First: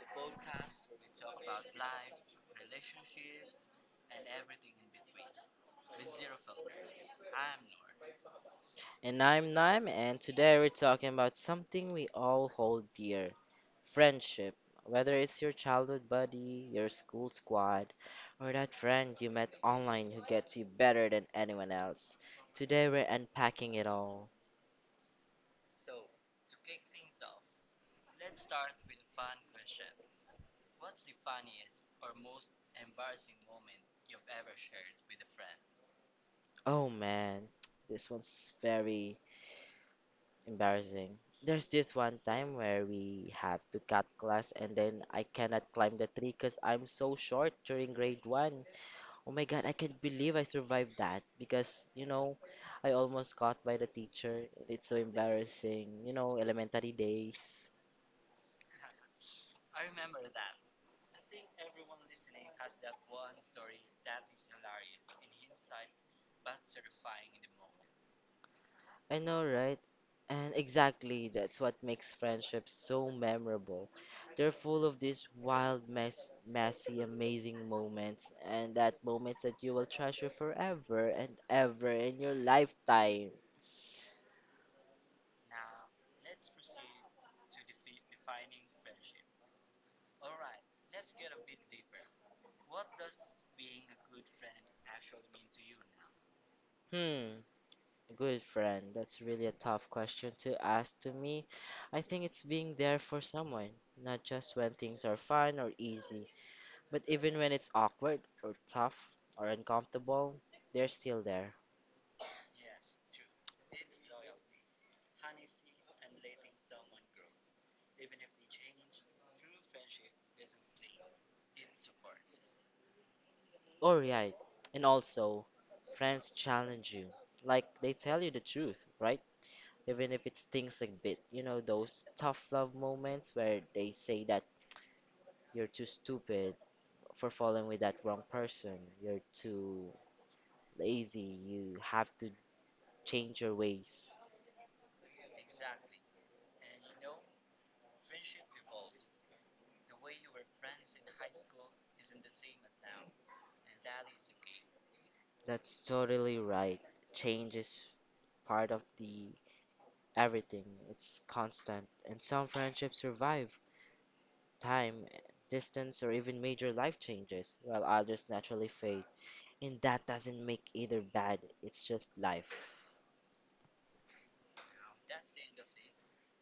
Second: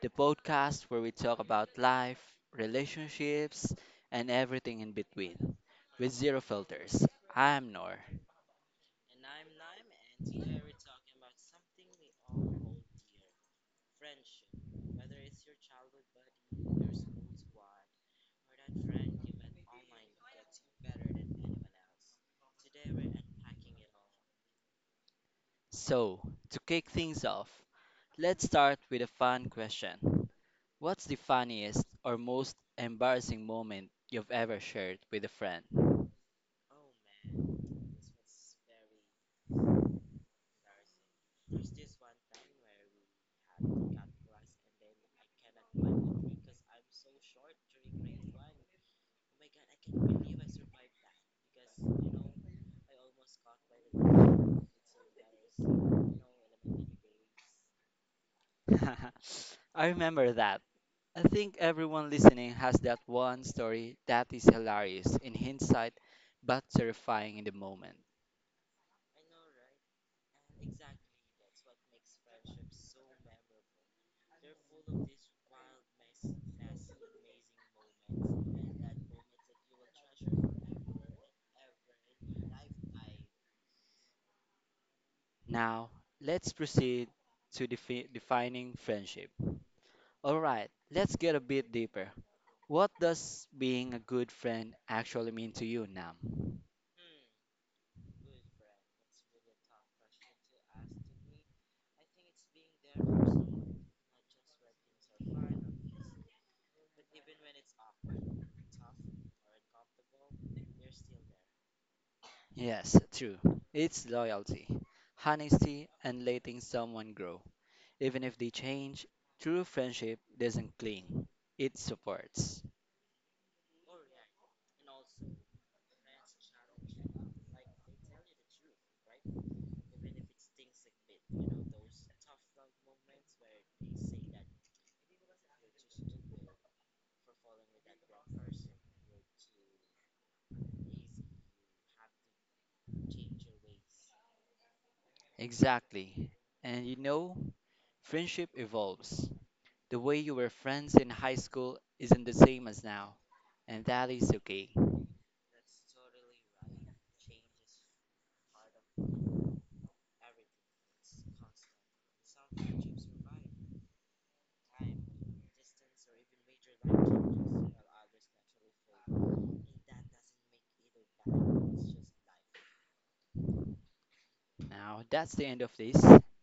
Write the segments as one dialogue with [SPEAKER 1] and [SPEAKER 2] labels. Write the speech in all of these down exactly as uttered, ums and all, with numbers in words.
[SPEAKER 1] the podcast where we talk about life, relationships, and everything in between with zero filters. I'm Nor.
[SPEAKER 2] And I'm Naim, and today we're talking about something we all hold dear friendship. Whether it's your childhood buddy, your school squad, or that friend you met online who gets you better than anyone else. Today we're unpacking it all.
[SPEAKER 1] So, to kick things off, let's start with a fun question. What's the funniest or most embarrassing moment you've ever shared with a friend?
[SPEAKER 2] Oh man, this one's very embarrassing. There's this one time where we have to cut class, and then I cannot climb the tree because I'm so short during grade one. Oh my God, I can't believe I survived that because, you know, I almost caught by the teacher. It's so embarrassing, you know, elementary days.
[SPEAKER 1] I remember that. I think everyone listening has that one story that is hilarious in hindsight but terrifying in the moment.
[SPEAKER 2] I know, right? And exactly, that's what makes friendships so memorable. They're full of these wild, mess, messy, amazing moments, and that moments that you will treasure forever and ever in your lifetime.
[SPEAKER 1] Now, let's proceed to defi- defining friendship. Alright, let's get a bit deeper. What does being a good friend actually mean to you, Nam?
[SPEAKER 2] Hmm. Good friend, that's really a tough question to ask to me. I think it's being there for someone, not just when things are fun or easy, but even when it's awkward or tough or uncomfortable, they're still there.
[SPEAKER 1] Yes, true. It's loyalty, honesty, and letting someone grow. Even if they change, true friendship doesn't cling, it supports.
[SPEAKER 2] Oh, right. And also, friends challenge you. Like, they tell you the truth, right? Even if it stings a bit. You know, those tough love moments where they say that you're too stupid for falling with that wrong person, you're too lazy, you have to change your ways.
[SPEAKER 1] Exactly. And you know, friendship evolves. The way you were friends in high school isn't the same as now, and that is okay.
[SPEAKER 2] That's totally right. Change is part of the everything. It's constant, and some friendships survive time, distance, or even major life changes, while others naturally fade. And that doesn't make either bad. It's just life.
[SPEAKER 1] Now, that's the end of this.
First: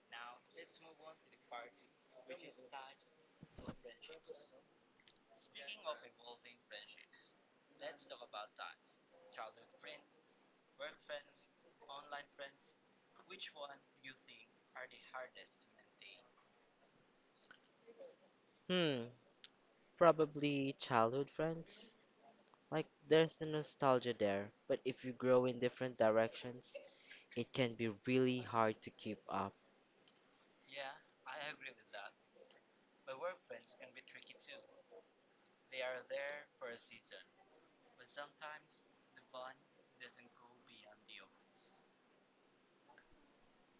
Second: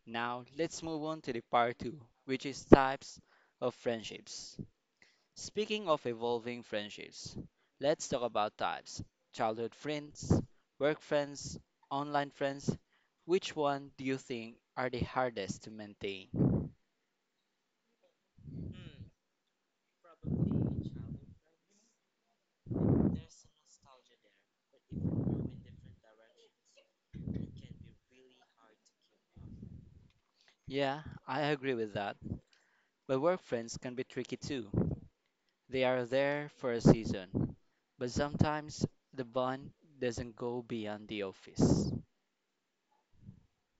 [SPEAKER 1] Now, let's move on to the part two, which is types of friendships. Speaking of evolving friendships, let's talk about types: childhood friends, work friends, online friends. Which one do you think are the hardest to maintain?
[SPEAKER 2] Hmm, probably childhood friends. Like there's a nostalgia there, but if you grow in different directions, it can be really hard to keep up.
[SPEAKER 1] Yeah, I agree with that. But work friends can be tricky too. They are there for a season, but sometimes the bond doesn't go beyond the office.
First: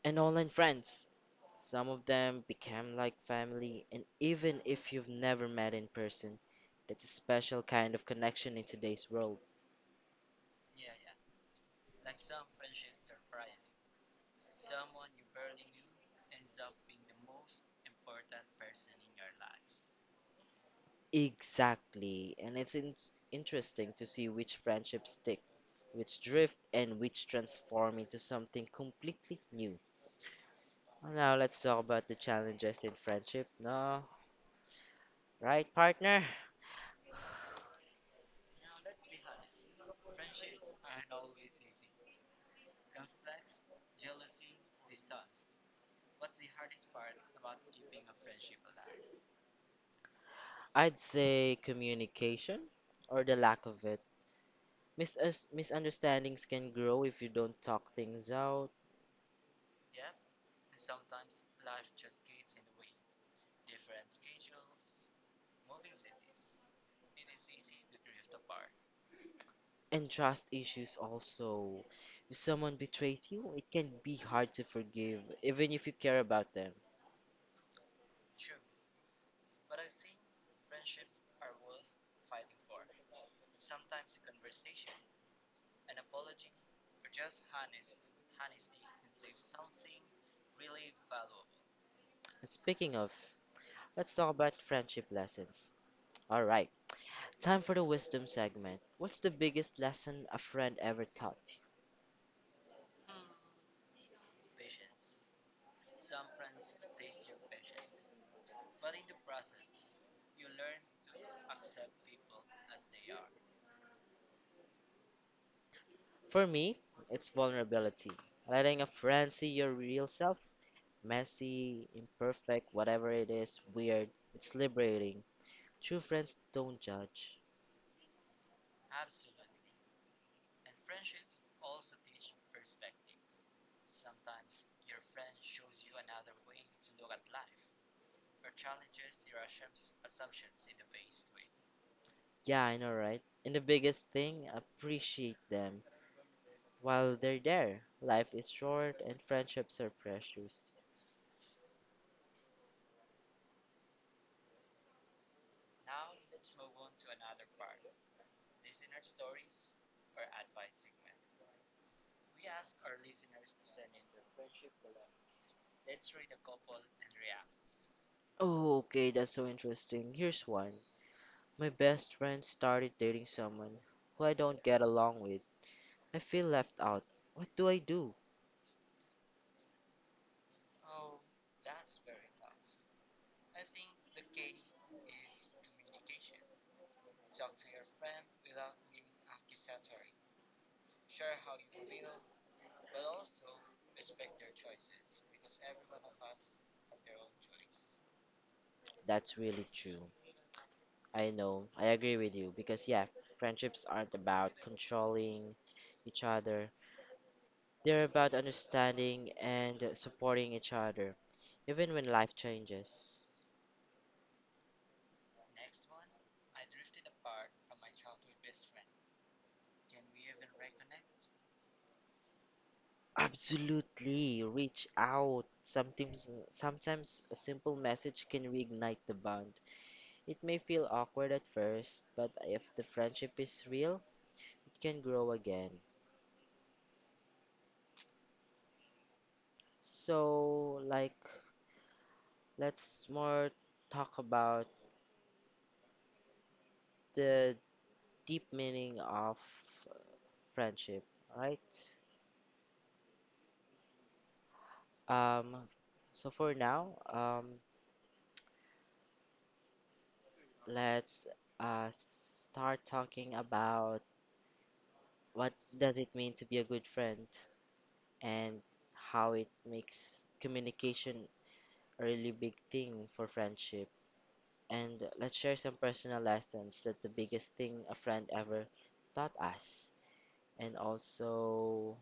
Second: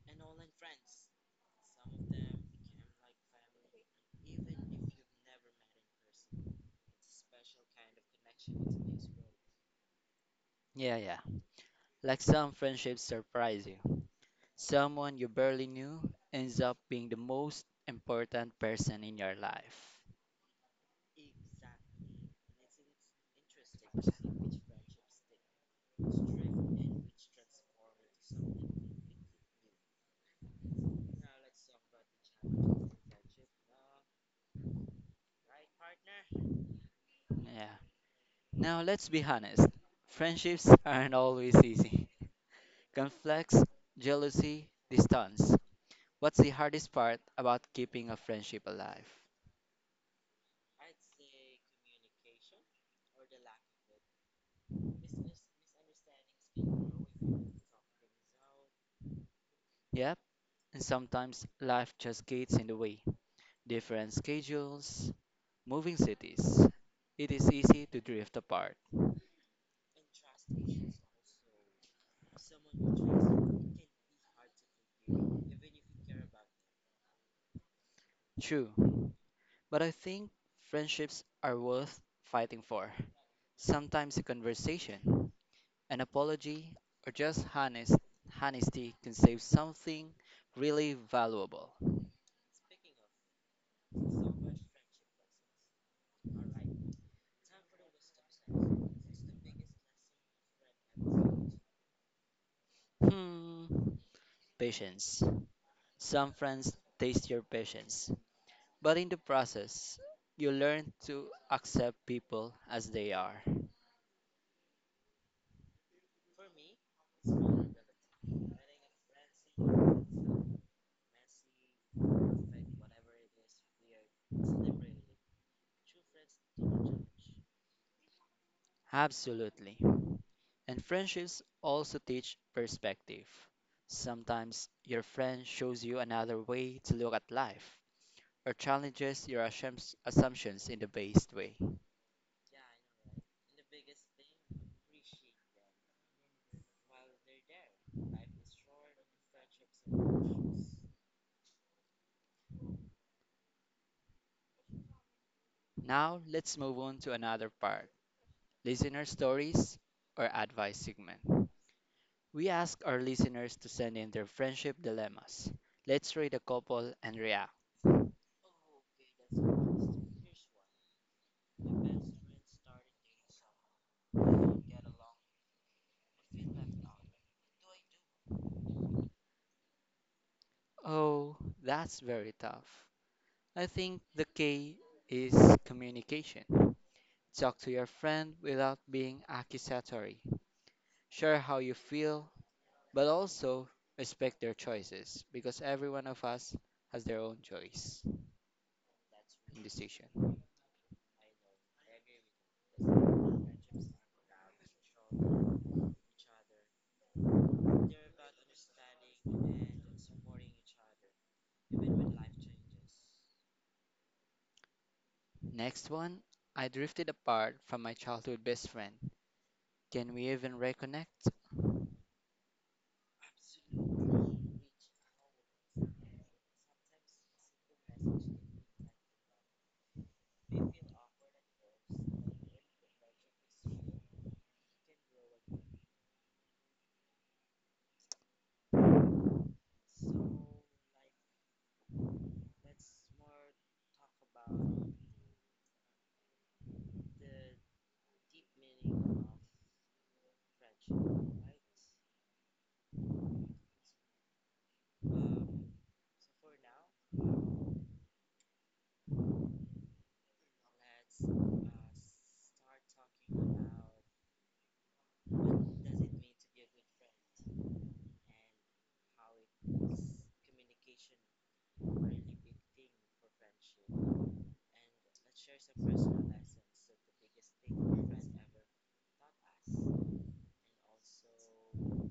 [SPEAKER 2] And online friends. Some of them became like family, and even if you've never met in person, that's a special kind of connection in today's world.
[SPEAKER 1] Yeah, yeah. Like some friendships surprise you. Someone you barely knew ends up being the most important person in your life.
[SPEAKER 2] Exactly, and it's in- interesting to see which friendships stick, which drift, and which transform into something completely new. Now, let's talk about the challenges in friendship. No, right, partner?
[SPEAKER 1] Yeah. Now, let's be honest. Friendships aren't always easy. Conflicts, jealousy, distance. What's the hardest part about keeping a friendship alive?
[SPEAKER 2] I'd say communication or the lack of it. Mis- misunderstandings can grow if you don't talk things out,
[SPEAKER 1] Yep, and sometimes life just gets in the way. Different schedules, moving cities. It is easy to drift apart,
[SPEAKER 2] and trust issues also. If someone betrays you, it can be hard to forgive, even if you care about them.
[SPEAKER 1] true, but I think friendships are worth fighting for. Sometimes a conversation, an apology, or just honest honesty can save something really valuable.
[SPEAKER 2] And speaking of, let's talk about friendship lessons. Alright, time for the wisdom segment. What's the biggest lesson a friend ever taught you?
[SPEAKER 1] Hmm, patience. Some friends taste your patience, but in the process, you learn to accept people as they are.
[SPEAKER 2] For me, it's vulnerability. Letting a friend see your real self, messy, imperfect, whatever it is, weird, it's liberating. True friends don't judge.
[SPEAKER 1] Absolutely. And friendships also teach perspective. Sometimes your friend shows you another way to look at life or challenges your assumps- assumptions in the best way.
[SPEAKER 2] Yeah, I know, right? And the biggest thing, appreciate them while they're there. Life is short and friendships are precious.
[SPEAKER 1] Now, let's move on to another part: listener stories or advice segment. We ask our listeners to send in their friendship dilemmas. Let's read a couple and react.
[SPEAKER 2] Oh, okay, that's so interesting. Here's one. My best friend started dating someone who I don't get along with. I feel left out. What do I do?
[SPEAKER 1] Oh, that's very tough. I think the K is communication. Talk to your friend without being accusatory. Share how you feel, but also respect their choices because every one of us has their own choice
[SPEAKER 2] That's
[SPEAKER 1] and
[SPEAKER 2] really true.
[SPEAKER 1] decision.
[SPEAKER 2] I know, I agree with you because, yeah, friendships aren't about controlling each other. They're about understanding and supporting each other, even when life changes.
[SPEAKER 1] Next one: I drifted apart from my childhood best friend. Can we even reconnect?
[SPEAKER 2] Absolutely, reach out. Sometimes, sometimes a simple message can reignite the bond. It may feel awkward at first, but if the friendship is real, it can grow again. So, like, let's more talk about the deep meaning of friendship, right? Um, so for now, um, Let's uh, start talking about what does it mean to be a good friend and how it makes communication a really big thing for friendship. And let's share some personal lessons that the biggest thing a friend ever taught us. And also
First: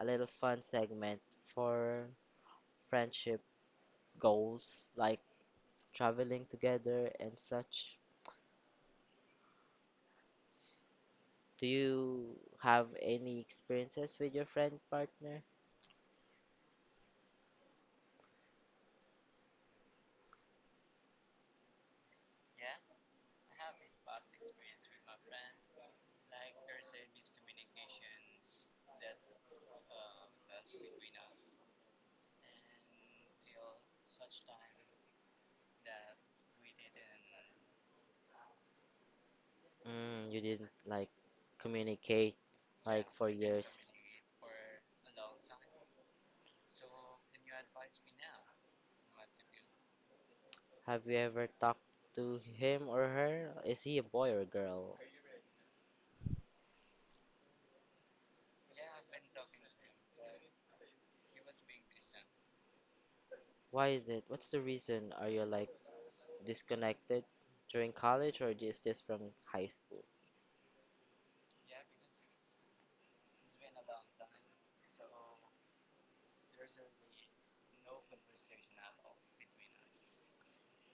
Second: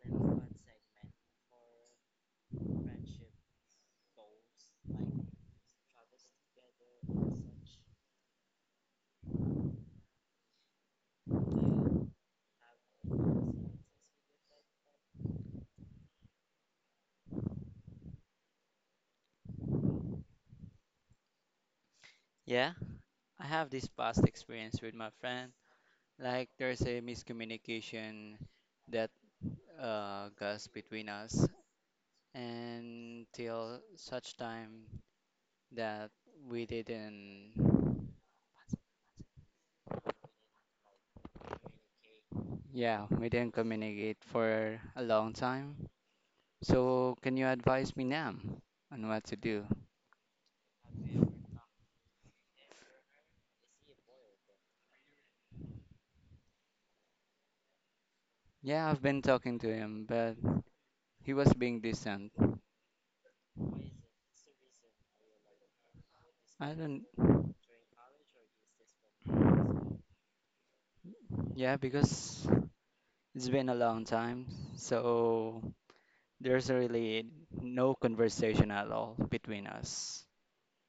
[SPEAKER 2] a little fun segment for friendship goals like traveling together and such. Do you have any experiences with your friend partner?
[SPEAKER 1] Yeah, I have this past experience with my friend. Like there's a miscommunication that uh, goes between us, until such time that we didn't,
[SPEAKER 2] Mm, you didn't like communicate. Yeah,
[SPEAKER 1] yeah,
[SPEAKER 2] like for
[SPEAKER 1] we didn't
[SPEAKER 2] years.
[SPEAKER 1] communicate for a long time. So, can you advise me now on what to do?
[SPEAKER 2] Have you ever talked to him or her? Is he a boy or a girl?
[SPEAKER 1] Yeah, I've been talking to him, but he was being distant.
[SPEAKER 2] Why is it? What's the reason? Are you like
[SPEAKER 1] I don't,
[SPEAKER 2] disconnected during college or is this from high school?
[SPEAKER 1] yeah, because it's been a long time, so there's really no conversation at all between us.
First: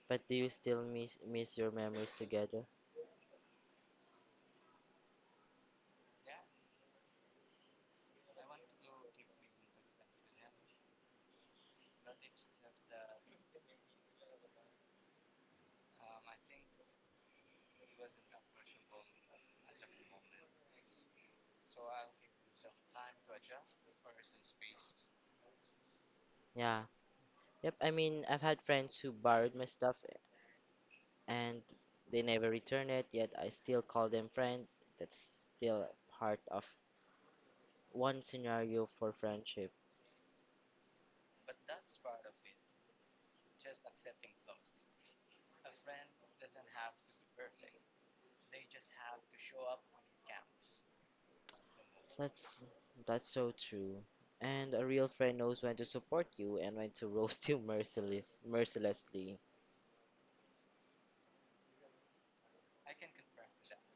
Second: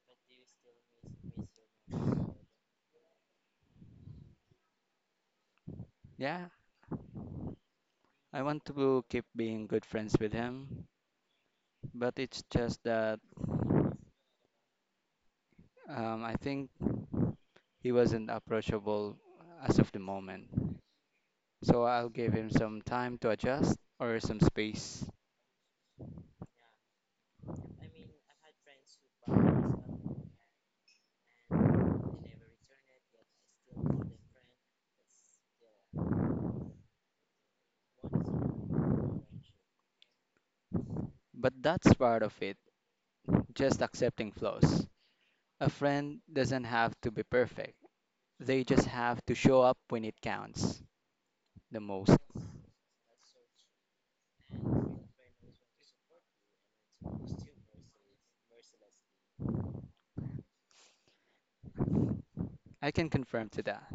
[SPEAKER 2] But do you still miss miss your memories together?
[SPEAKER 1] Yeah, I want to keep being good friends with him, but it's just that um, I think he wasn't approachable as of the moment. So I'll give him some time to adjust or some space.
[SPEAKER 2] Yeah. Yep, I mean, I've had friends who borrowed my stuff and they never return it, yet I still call them friend. That's still part of one scenario for friendship.
[SPEAKER 1] But that's part of it, just accepting flaws. A friend doesn't have to be perfect, they just have to show up when it counts the most.
[SPEAKER 2] That's that's so true. And a real friend knows when to support you and when to roast you merciless mercilessly.
[SPEAKER 1] I can confirm to that.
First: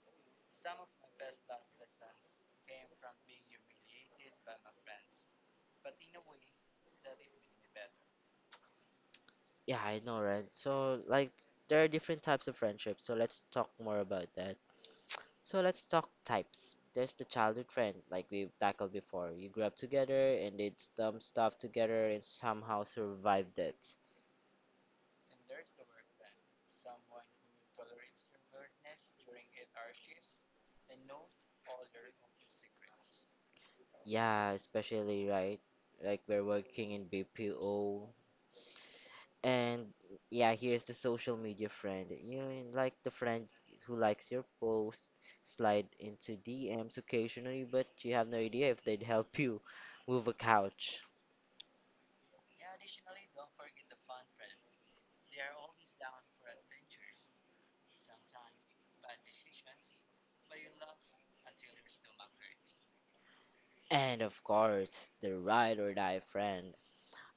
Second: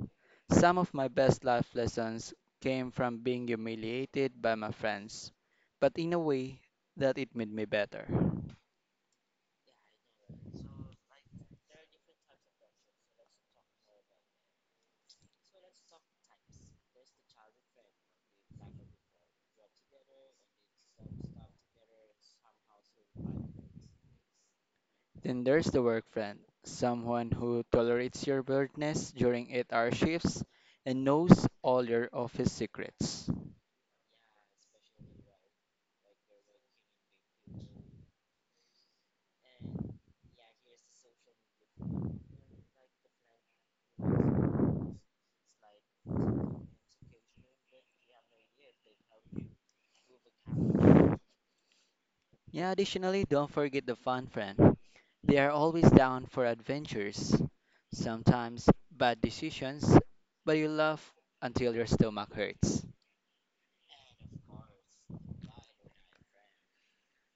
[SPEAKER 1] Some of my best life lessons came from being humiliated by my friends, but in a way that it made me better.
[SPEAKER 2] Yeah, I know, right? So like there are different types of friendships, so let's talk more about that. So let's talk types. There's the childhood friend, like we've tackled before. You grew up together and did dumb stuff together and somehow survived it.
[SPEAKER 1] Then there's the work friend, someone who tolerates your weirdness during eight-hour shifts and knows all your office secrets.
[SPEAKER 2] Yeah, especially right? Like we're working in B P O. And yeah, here's the social media friend. You know, like the friend who likes your post, slide into D Ms occasionally, but you have no idea if they'd help you move a couch.
[SPEAKER 1] Yeah, additionally, don't forget the fun friend. They are always down for adventures, sometimes bad decisions, but you laugh until your stomach hurts.
[SPEAKER 2] And of course, the ride or die friend.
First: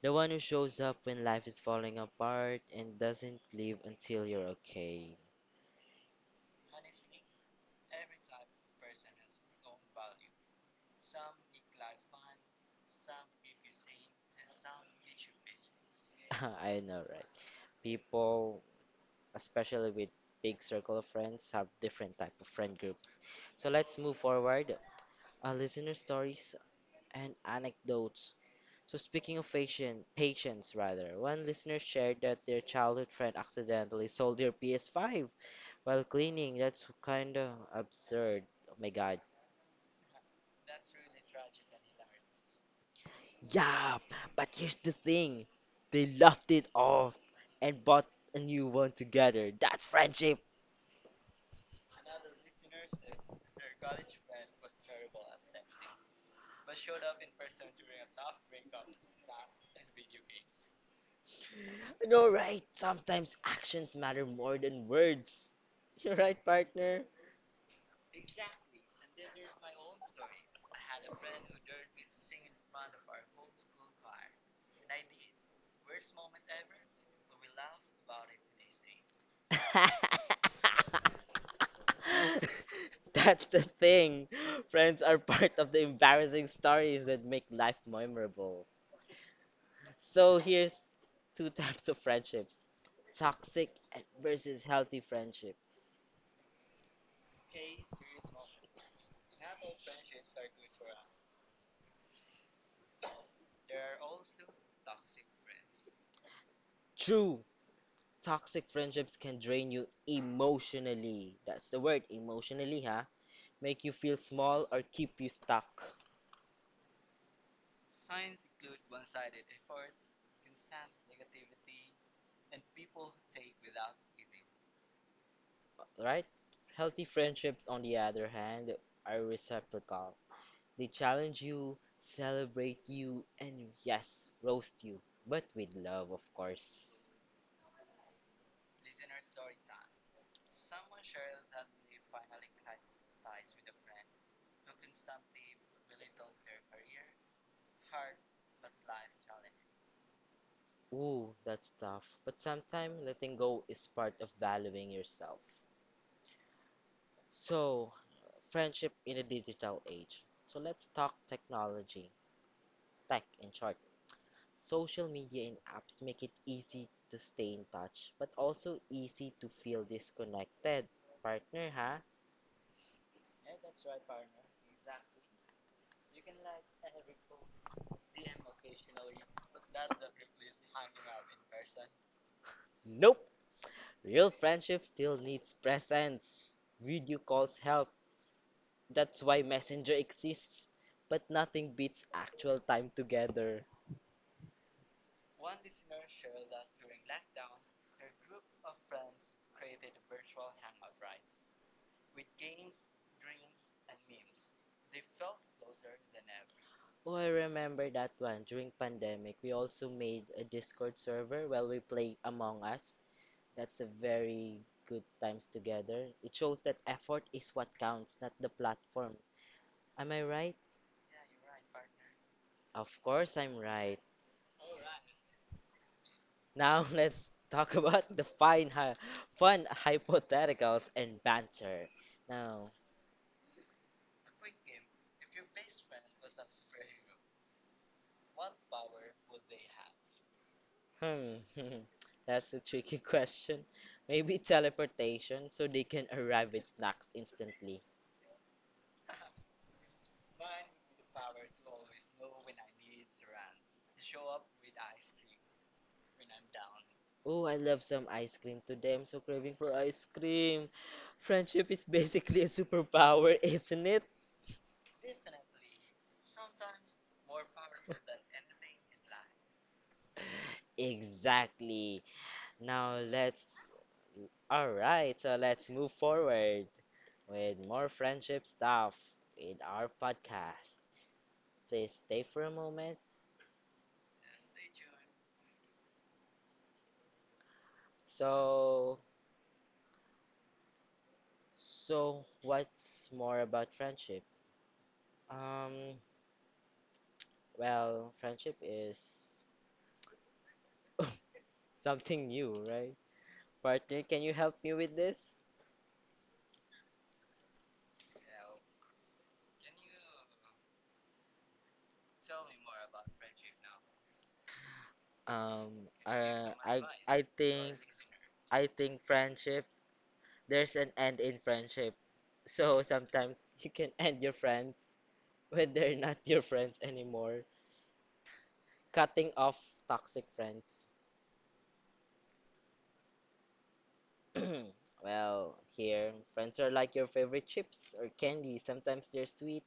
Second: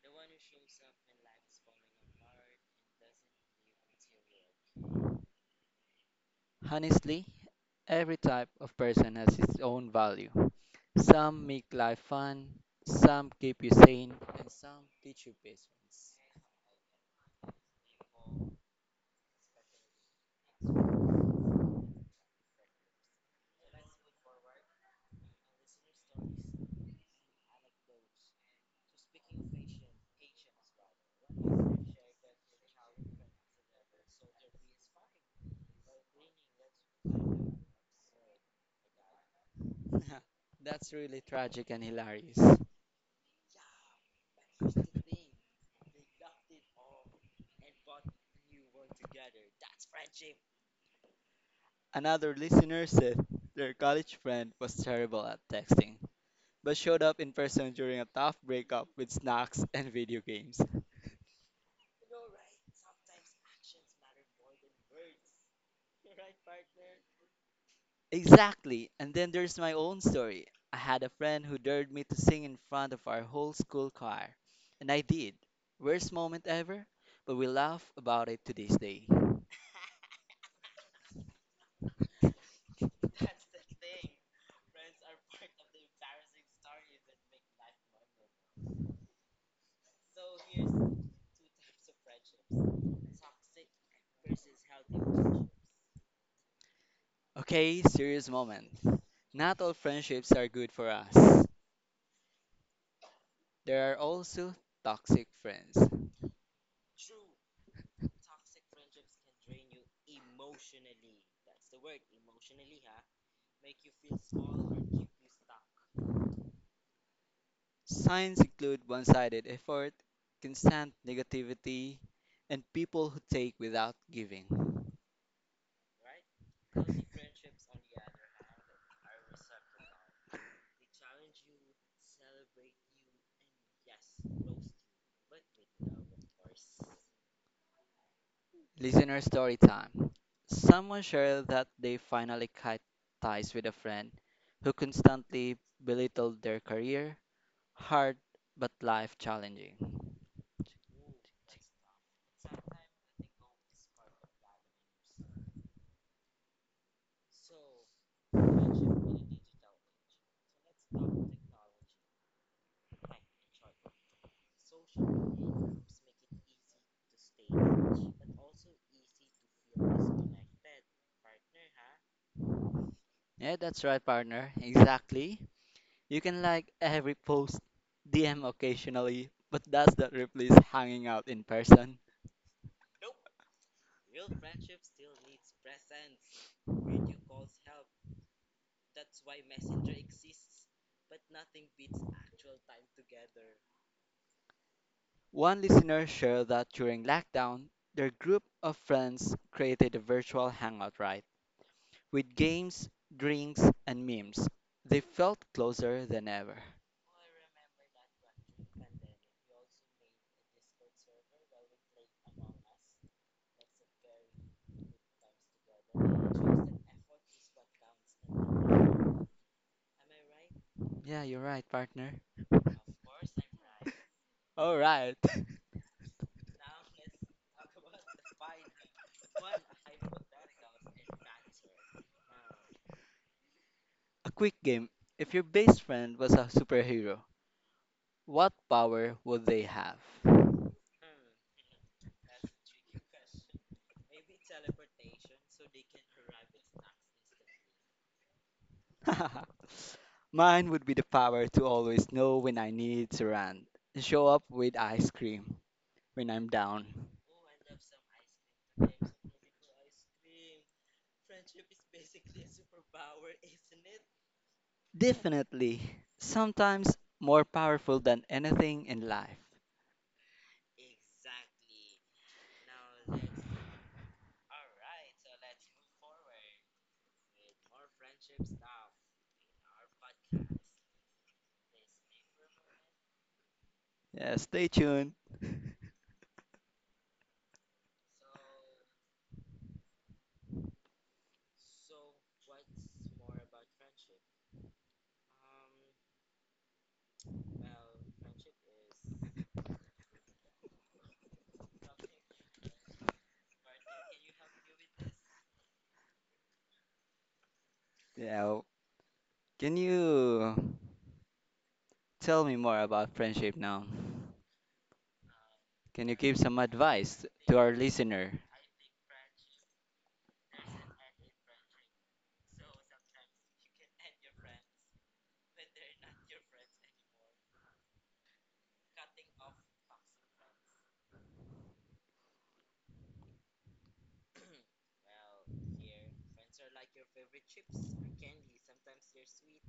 [SPEAKER 2] The one who shows up when life is falling apart and doesn't leave until you're okay.
[SPEAKER 1] Honestly, every type of person has its own value. Some make life fun, some keep you sane, and some teach you patience.
[SPEAKER 2] I know, right? People, especially with big circle of friends, have different type of friend groups. So let's move forward. Our listener stories and anecdotes. So speaking of patient, patience rather, one listener shared that their childhood friend accidentally sold their P S five while cleaning. That's kind of absurd. Oh my god.
[SPEAKER 1] That's really tragic and hilarious.
[SPEAKER 2] Yeah, but here's the thing. They left it off and bought a new one together. That's friendship.
[SPEAKER 1] Another listener said their college friend was terrible at texting, but showed up in person during a tough breakup with snacks and video games.
[SPEAKER 2] I know, right? Sometimes actions matter more than words. You're right, partner.
[SPEAKER 1] Exactly. And then there's my own story. I had a friend who dared me to sing in front of our whole school choir. And I did. Worst moment ever, but we laugh about it to this day.
[SPEAKER 2] That's the thing. Friends are part of the embarrassing stories that make life memorable. So here's two types of friendships. Toxic and versus healthy friendships.
[SPEAKER 1] Okay, serious moment. Not all friendships are good for us. There are also toxic friends.
[SPEAKER 2] True, toxic friendships can drain you emotionally. That's the word, emotionally, huh? Make you feel small or keep you stuck,
[SPEAKER 1] Signs include one sided effort, constant negativity, and people who take without giving.
[SPEAKER 2] right? Healthy friendships, on the other hand, are reciprocal. They challenge you, celebrate you, and yes, roast you, but with love, of course.
[SPEAKER 1] Listener story time. Someone shared that they finally cut ties with a friend who constantly belittled their career, hard but life challenging.
[SPEAKER 2] Ooh, that's tough, but sometimes letting go is part of valuing yourself. So, friendship in the digital age. So, let's talk technology, tech in short. Social media and apps make it easy to stay in touch, but also easy to feel disconnected. Partner, huh?
[SPEAKER 1] Yeah, that's right, partner. Exactly. You can like every post, D M occasionally, but that's not replace hanging out in person.
[SPEAKER 2] Nope. Real friendship still needs presence. Video calls help. That's why Messenger exists. But nothing beats actual time together.
[SPEAKER 1] One listener shared that during lockdown, their group of friends created a virtual hangout, right? With games, drinks, and memes, they felt closer than ever.
[SPEAKER 2] Oh, I remember that one. During pandemic, we also made a Discord server while we play Among Us. That's a very good times together. It shows that effort is what counts, not the platform. Am I right?
[SPEAKER 1] Yeah, you're right, partner.
[SPEAKER 2] Of course I'm right.
[SPEAKER 1] Alright.
[SPEAKER 2] Now let's talk about the fine, hy- fun hypotheticals and banter. Now,
[SPEAKER 1] A quick game. If your best friend was a superhero, what power would they have?
[SPEAKER 2] hmm, that's a tricky question. Maybe teleportation so they can arrive with snacks instantly.
[SPEAKER 1] Mine would be the power to always know when I need to run and show up with ice cream when I'm down.
[SPEAKER 2] Oh, I love some ice cream today. I'm so craving for ice cream. Friendship is basically a superpower, isn't it?
[SPEAKER 1] Definitely, sometimes more powerful than anything in life.
[SPEAKER 2] Exactly. Now let's. Alright, so let's move forward with more friendship stuff in our podcast. Please stay for a moment.
[SPEAKER 1] Yeah, stay tuned.
[SPEAKER 2] So, so what's more about friendship? Um, well, friendship is something new, right? Partner, can you help me with this?
[SPEAKER 1] Yeah, can you tell me more about friendship now.
[SPEAKER 2] Um,
[SPEAKER 1] Can you give
[SPEAKER 2] uh,
[SPEAKER 1] some
[SPEAKER 2] I
[SPEAKER 1] advice
[SPEAKER 2] I
[SPEAKER 1] to our
[SPEAKER 2] think
[SPEAKER 1] listener?
[SPEAKER 2] I think friendship, there's an end in friendship. So sometimes you can end your friends when they're not your friends anymore, cutting off toxic friends. Well, here, friends are like your favorite chips or candy. Sometimes they're sweet,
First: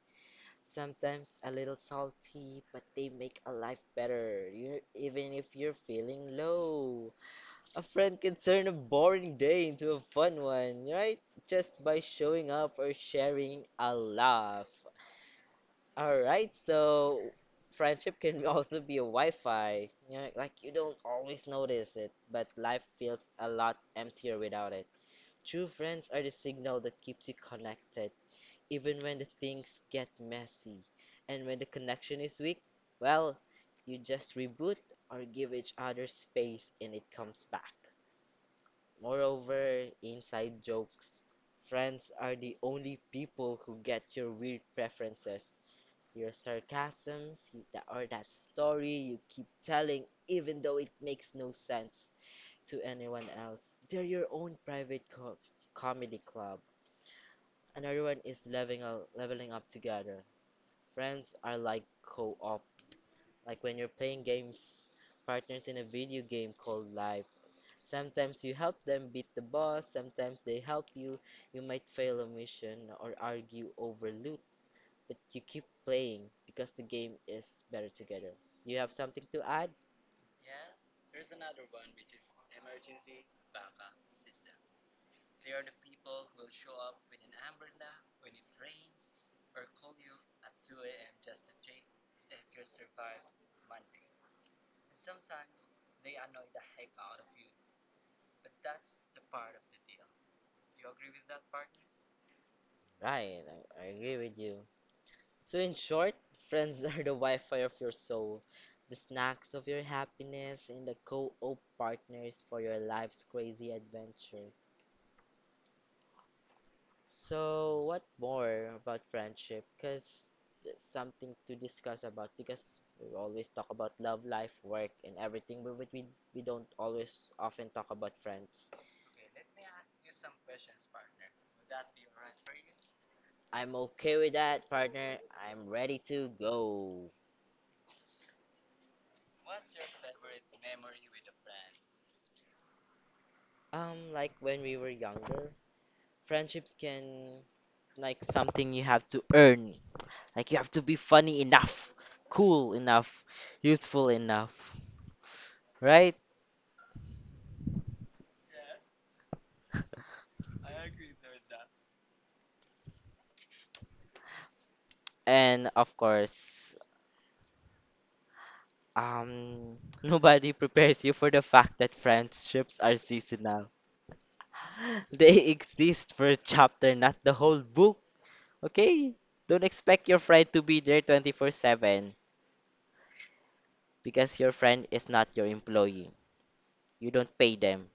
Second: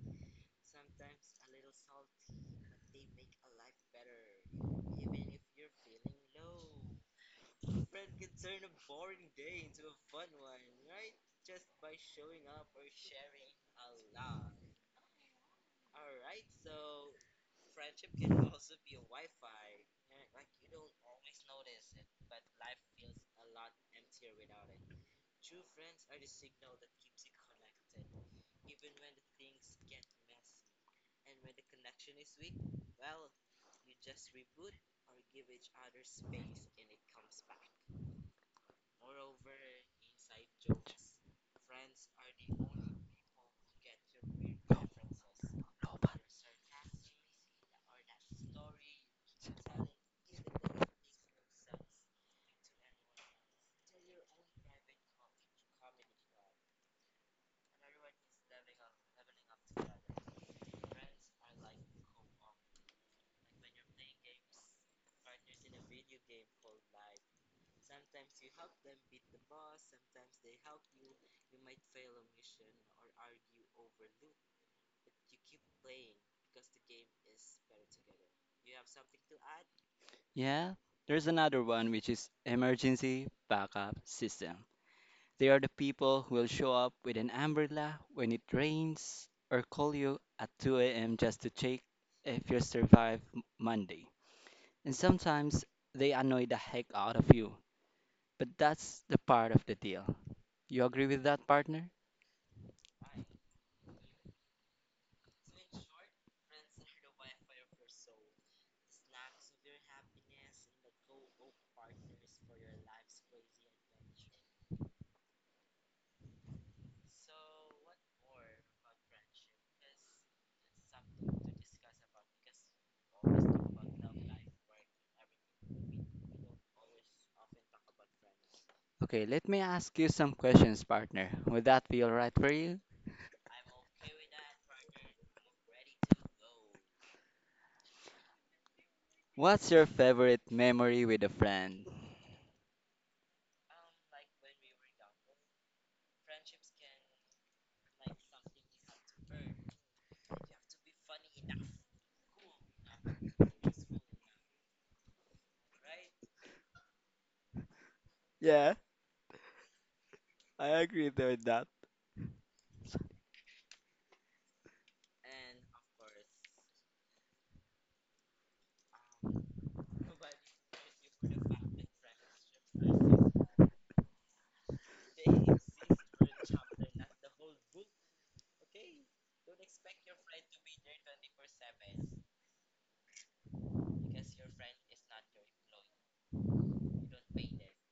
[SPEAKER 2] sometimes a little salty, but they make a life better, you, even if you're feeling low. A friend can turn a boring day into a fun one, right? Just by showing up or sharing a laugh. Alright, so friendship can also be a Wi-Fi. You know, like you don't always notice it, but life feels a lot emptier without it. True friends are the signal that keeps you connected, even when the things get messy. And when the connection is weak, well, you just reboot or give each other space and it comes back. Moreover, inside jokes, friends are the only people who get your weird preferences, your sarcasms, that, or that story you keep telling even though it makes no sense to anyone else. They're your own private co- comedy club and everyone is leveling up, leveling up together. Friends are like co-op, like when you're playing games partners in a video game called life. Sometimes you help them beat the boss, sometimes they help you. You might fail a mission or argue over loot, but you keep playing because the game is better together. You have something to add?
[SPEAKER 1] Yeah, there's another one, which is emergency backup system. They are the people who will show up with an umbrella when it rains or call you at two a m just to check if you survive M- Monday. And sometimes they annoy the heck out of you. But that's the part of the deal. You agree with that, partner?
[SPEAKER 2] Ryan, I, I agree with you. So, in short, friends are the Wi Fi of your soul, the snacks of your happiness, and the co op partners for your life's crazy adventure. So, what more about friendship? Because there's something to discuss about, because we always talk about love, life, work, and everything, but we, we don't always often talk about friends.
[SPEAKER 1] Okay, let me ask you some questions, partner. Would that be alright for you?
[SPEAKER 2] I'm okay with that, partner. I'm ready to go.
[SPEAKER 1] What's your favorite memory with a friend?
[SPEAKER 2] Um, like when we were younger, friendships can like something you have to earn. Like you have to be funny enough, cool enough, useful enough, right?
[SPEAKER 1] Yeah, I agree with that.
[SPEAKER 2] And of course, um, nobody prepares you for the fact that friendships are seasonal. They exist for a chapter, not the whole book. Okay? Don't expect your friend to be there twenty-four seven because your friend is not your employee. You don't pay them.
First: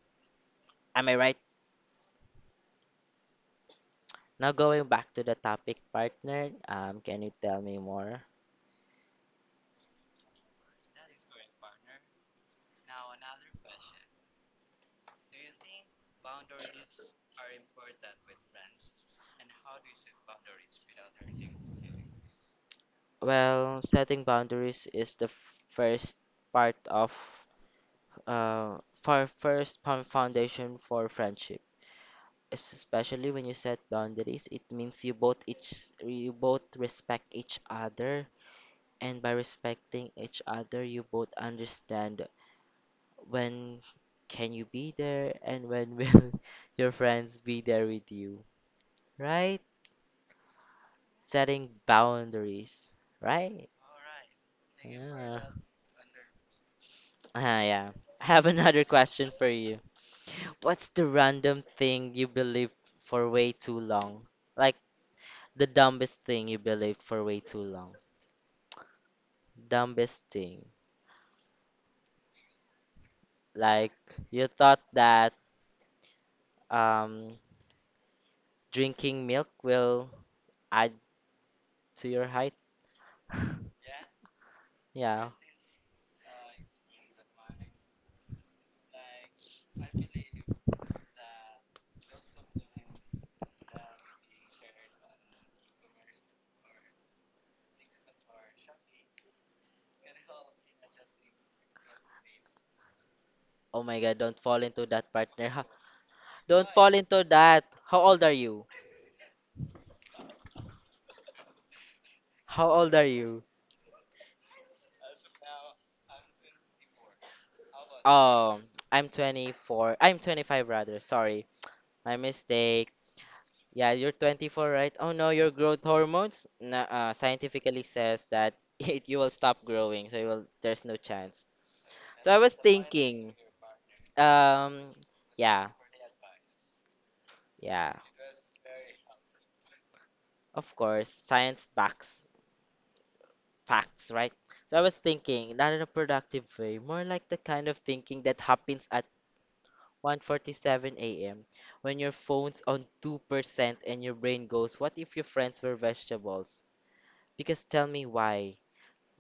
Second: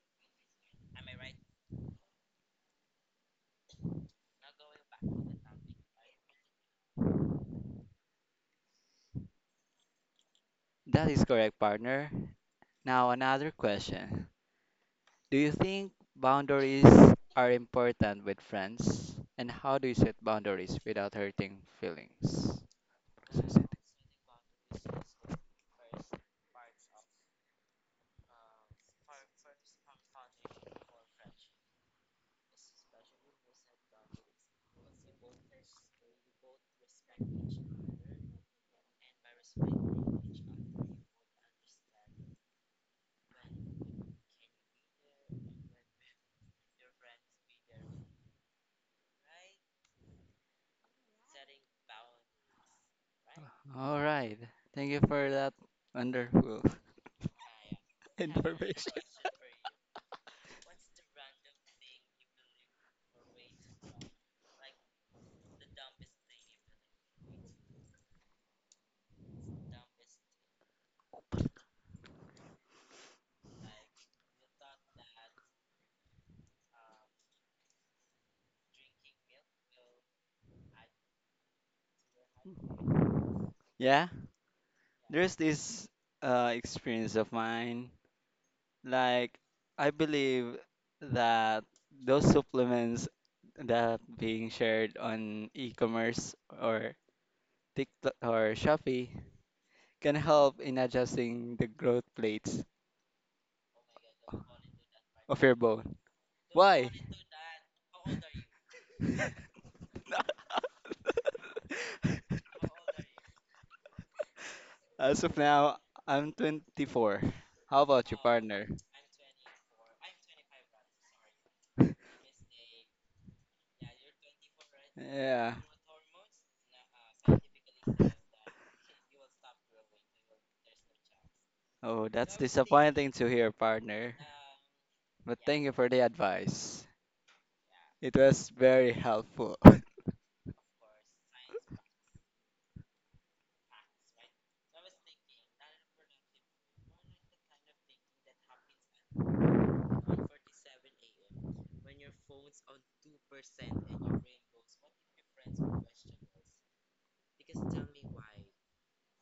[SPEAKER 2] Am I right? Now, going back to the topic, partner, um, can you tell me more?
[SPEAKER 1] That is correct, partner. Now, another question. Do you think boundaries are important with friends? And how do you set boundaries without hurting feelings? Process it.
[SPEAKER 2] Well, setting boundaries is the f- first part of uh for first fo- foundation for friendship. Es- Especially when you set boundaries, it means you both each you both respect each other, and by respecting each other, you both understand when can you be there and when will your friends be there with you, right? Setting boundaries, right?
[SPEAKER 1] All right. Thank you for
[SPEAKER 2] Yeah.
[SPEAKER 1] that wonderful
[SPEAKER 2] Ah, yeah. I have another
[SPEAKER 1] information.
[SPEAKER 2] question for you. What's the random thing you believed for way too long? Like the dumbest thing you believed for way too long. Dumbest thing. Like you thought that um drinking milk will add to your height.
[SPEAKER 1] Yeah, there's
[SPEAKER 2] Yeah.
[SPEAKER 1] this uh, experience of mine. Like, I believe that those supplements that being shared on e-commerce or TikTok or Shopee can help in adjusting the growth plates
[SPEAKER 2] Oh my God, don't fall into that
[SPEAKER 1] of
[SPEAKER 2] partner.
[SPEAKER 1] your
[SPEAKER 2] Ha-
[SPEAKER 1] bone.
[SPEAKER 2] Don't
[SPEAKER 1] Why?
[SPEAKER 2] fall into that. How old are you? How old are you?
[SPEAKER 1] As of now, I'm twenty-four. How about your
[SPEAKER 2] Um,
[SPEAKER 1] partner?
[SPEAKER 2] I'm twenty-four. I'm twenty-five rather. Sorry, my mistake. Yeah, you're twenty-four, right? Oh no, your
[SPEAKER 1] Yeah.
[SPEAKER 2] growth hormones nah, uh, scientifically says that it, you will stop growing, so you will, there's no chance.
[SPEAKER 1] Oh,
[SPEAKER 2] So
[SPEAKER 1] that's
[SPEAKER 2] I was
[SPEAKER 1] disappointing to
[SPEAKER 2] thinking,
[SPEAKER 1] hear, partner.
[SPEAKER 2] um,
[SPEAKER 1] But thank
[SPEAKER 2] yeah,
[SPEAKER 1] you for the advice.
[SPEAKER 2] yeah,
[SPEAKER 1] It was very helpful.
[SPEAKER 2] of course, science backs facts, right? So I was thinking, not in a productive way, more like the kind of thinking that happens at one forty-seven a m when your phone's on two percent and your brain goes, "What if your friends were vegetables?" Because tell me why.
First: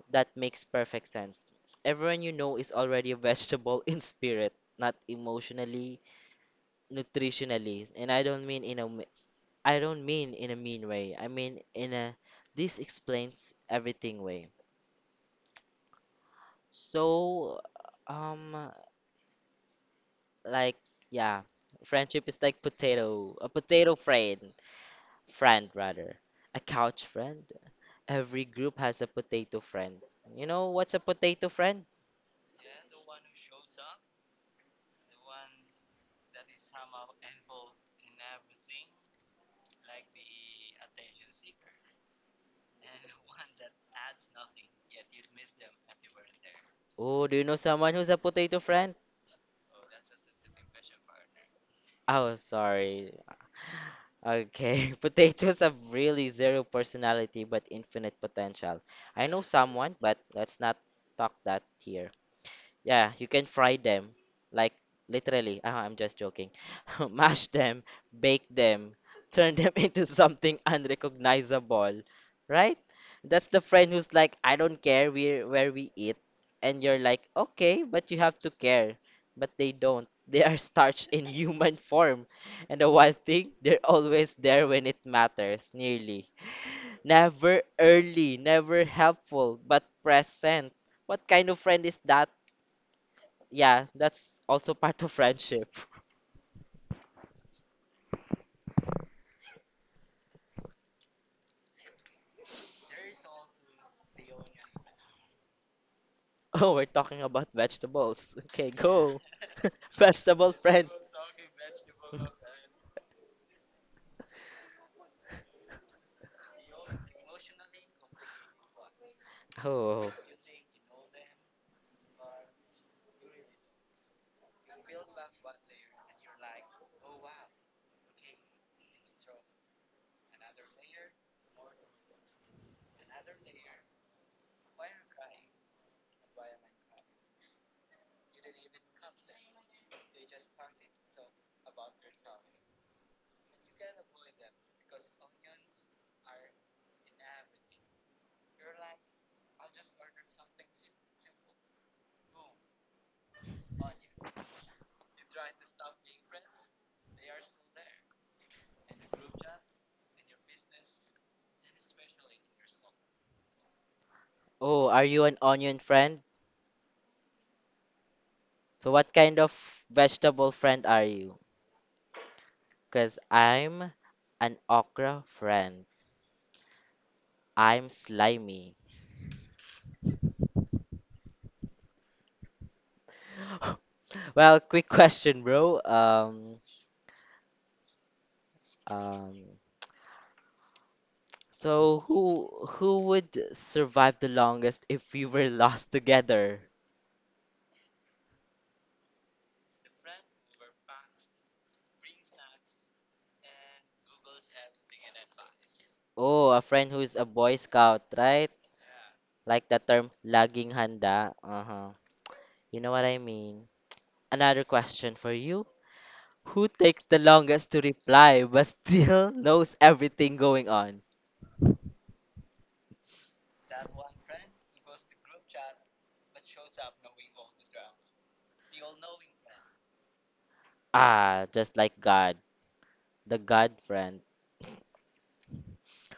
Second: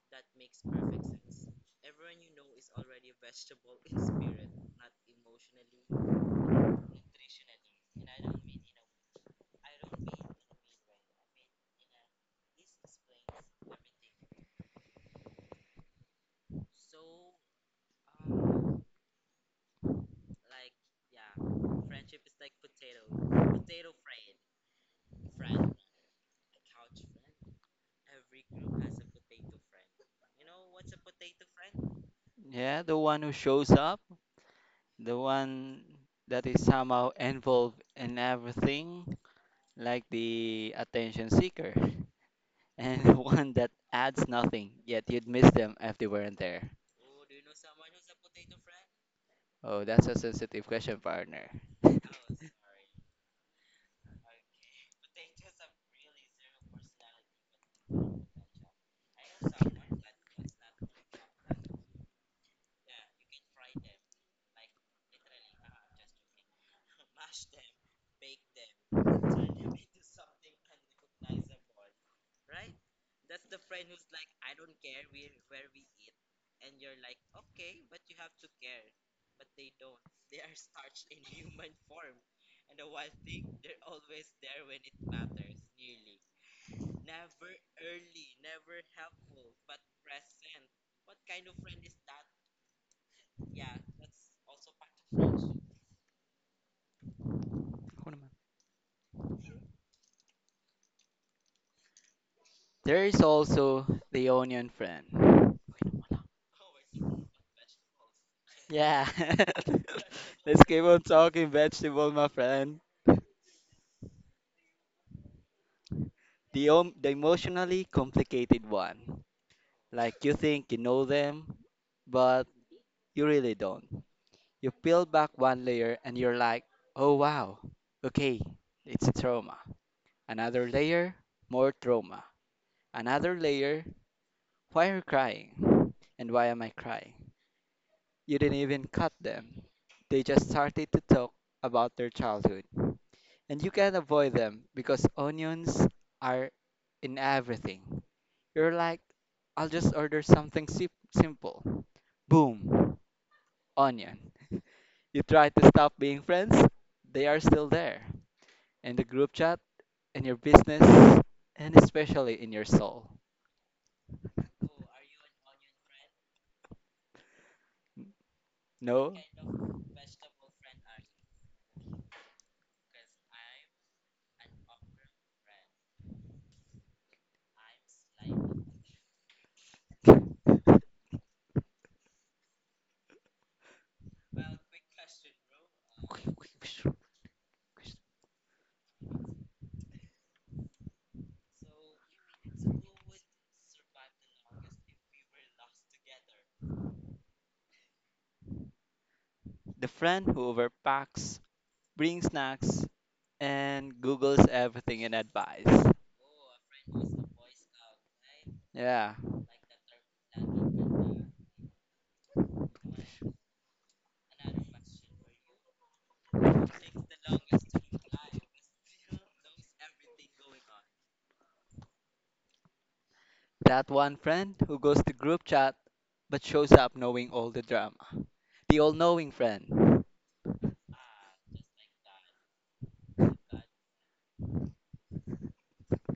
[SPEAKER 2] That makes perfect sense. Everyone you know is already a vegetable in spirit, not emotionally, nutritionally, and I don't mean in a m- I don't mean in a mean way. I mean in a this explains everything way. So um like yeah, friendship is like potato, a potato friend, friend rather, a couch friend. Every group has a potato friend. You know what's a potato friend?
[SPEAKER 1] Yeah, the one who shows up, the one that is somehow involved in everything, like the attention seeker, and the one that adds nothing, yet you'd miss them if they weren't there.
[SPEAKER 2] Oh, do you know someone who's a potato friend?
[SPEAKER 1] Oh, that's a sensitive question, partner. Ako
[SPEAKER 2] Oh sorry. Okay. Potatoes have really zero personality but infinite potential. I know someone but let's not talk that here. Yeah, you can fry them. Like literally. Uh, I'm just joking. Mash them, bake them, turn them into something unrecognizable. Right? That's the friend who's like, I don't care where where we eat. And you're like, okay, but you have to care. But they don't. They are starched in human form. And the one thing, they're always there when it matters, nearly. Never early, never helpful, but present. What kind of friend is that? Yeah, that's also part of friendship.
[SPEAKER 1] naman. There is also the onion friend.
[SPEAKER 2] Oh, we're talking about vegetables. Okay,
[SPEAKER 1] Yeah.
[SPEAKER 2] go. Vegetable
[SPEAKER 1] Let's
[SPEAKER 2] friend.
[SPEAKER 1] keep on talking vegetable, my friend. The, om- the emotionally complicated one.
[SPEAKER 2] Oh.
[SPEAKER 1] Like you think you know them, but you really don't. You peel back one layer and you're like, oh wow, okay, it's a trauma. Another layer, more trauma. Another layer, why are you crying? And why am I crying? You didn't even cut them. They just started to talk about their childhood. And you can't avoid them because onions are in everything. You're like, I'll just order something sim- simple. Boom, onion. You try to stop being friends, they are still there. In the group chat, in your business, and especially in your soul.
[SPEAKER 2] Oh, are you an onion friend? So what
[SPEAKER 1] No?
[SPEAKER 2] kind of vegetable friend are you? Because 'Cause I'm an okra friend. I'm slimy. Well, quick question, bro. Um, um, so who who would survive the longest if we were lost together?
[SPEAKER 1] The friend who overpacks, brings snacks, and Googles everything in advice.
[SPEAKER 2] Oh, a friend who's a Boy Scout, right?
[SPEAKER 1] Yeah,
[SPEAKER 2] Like the term laging handa. Uh-huh. You know what I mean. Another question for you. Who takes the longest to reply but still knows everything going on?
[SPEAKER 1] that one friend who goes to group chat but shows up knowing all the drama. The all knowing friend.
[SPEAKER 2] Ah, just like God, the God friend.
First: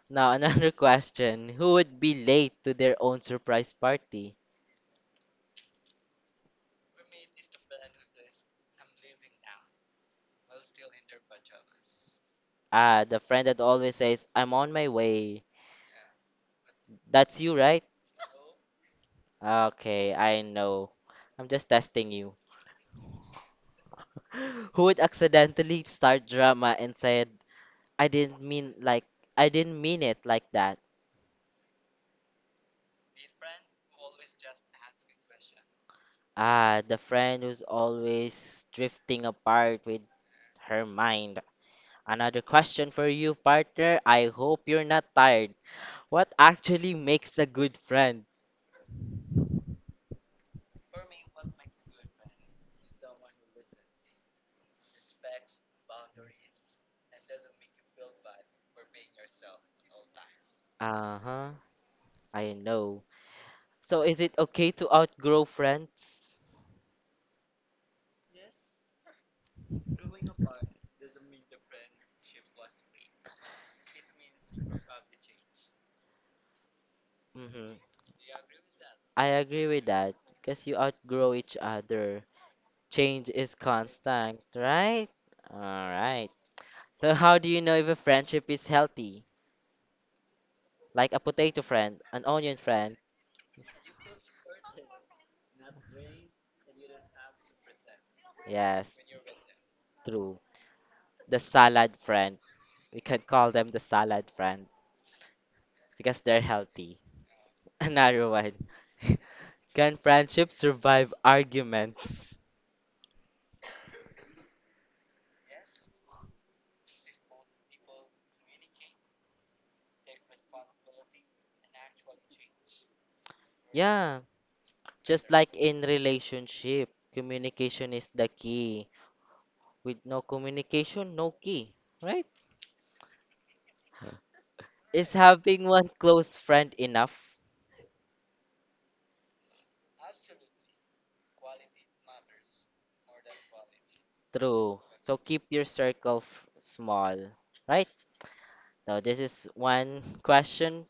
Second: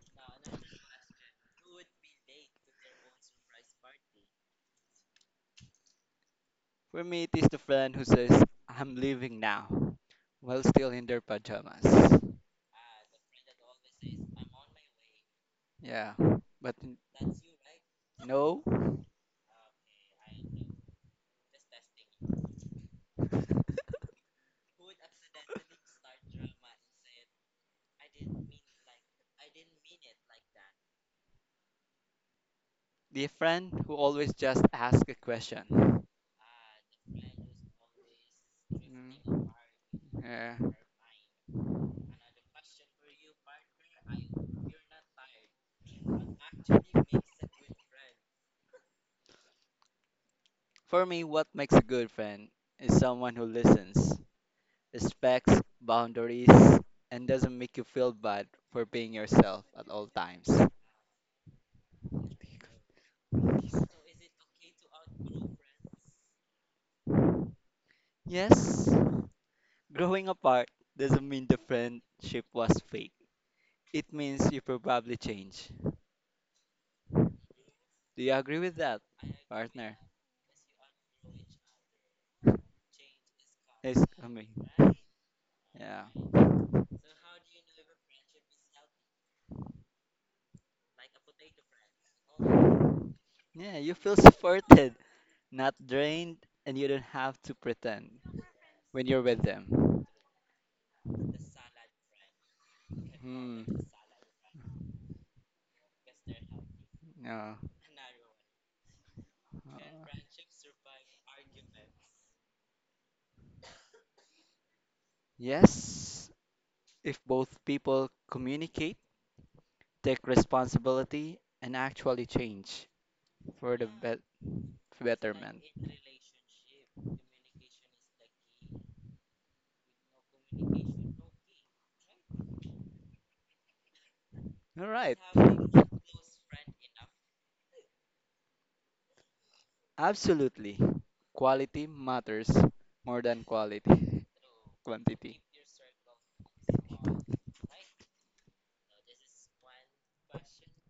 [SPEAKER 2] Now, another question. Who would be late to their own surprise party?
[SPEAKER 1] For me, it is the friend who says, I'm leaving now, while still in their pajamas.
[SPEAKER 2] Ah, the friend that always says, I'm on my way.
[SPEAKER 1] Yeah, but n-
[SPEAKER 2] That's you, right?
[SPEAKER 1] no,
[SPEAKER 2] Okay, I know. I'm just testing you. Who would accidentally start drama and said, I didn't mean like I didn't mean it like that.
[SPEAKER 1] the friend who always just asks a question.
[SPEAKER 2] Ah, the friend who's always drifting
[SPEAKER 1] Mm,
[SPEAKER 2] apart with
[SPEAKER 1] yeah.
[SPEAKER 2] her mind. Another question for you, partner. I hope you're not tired. What actually makes a good friend?
[SPEAKER 1] For me, what makes a good friend is someone who listens, respects boundaries, and doesn't make you feel bad for being yourself at all times.
[SPEAKER 2] Uh-huh. I know. So is it okay to outgrow friends?
[SPEAKER 1] Yes, growing apart doesn't mean the friendship was fake. It means you probably change.
[SPEAKER 2] Mm-hmm.
[SPEAKER 1] Do you agree with that,
[SPEAKER 2] I agree with
[SPEAKER 1] partner?
[SPEAKER 2] that. Because you outgrow each other. Change is
[SPEAKER 1] Is
[SPEAKER 2] constant,
[SPEAKER 1] coming.
[SPEAKER 2] right? All
[SPEAKER 1] Yeah.
[SPEAKER 2] right. So how do you know if a friendship is healthy? Like a potato friend, an onion friend.
[SPEAKER 1] Yeah, you feel supported, not drained, and you don't have to pretend
[SPEAKER 2] Yes,
[SPEAKER 1] when you're with them.
[SPEAKER 2] true. The salad friend. We can call
[SPEAKER 1] Hmm.
[SPEAKER 2] them the salad friend because they're healthy.
[SPEAKER 1] Yeah.
[SPEAKER 2] Another one. Can friendship survive arguments?
[SPEAKER 1] Yes, if both people communicate, take responsibility, and actually change for the bet
[SPEAKER 2] Yeah, just like
[SPEAKER 1] betterment.
[SPEAKER 2] in relationship, communication is the key. With no communication, no key, right?
[SPEAKER 1] All
[SPEAKER 2] Is
[SPEAKER 1] right.
[SPEAKER 2] having one close friend enough?
[SPEAKER 1] Absolutely. Quality matters more than quality.
[SPEAKER 2] True. So
[SPEAKER 1] Quantity.
[SPEAKER 2] keep your circle f- small, right? So this is one question.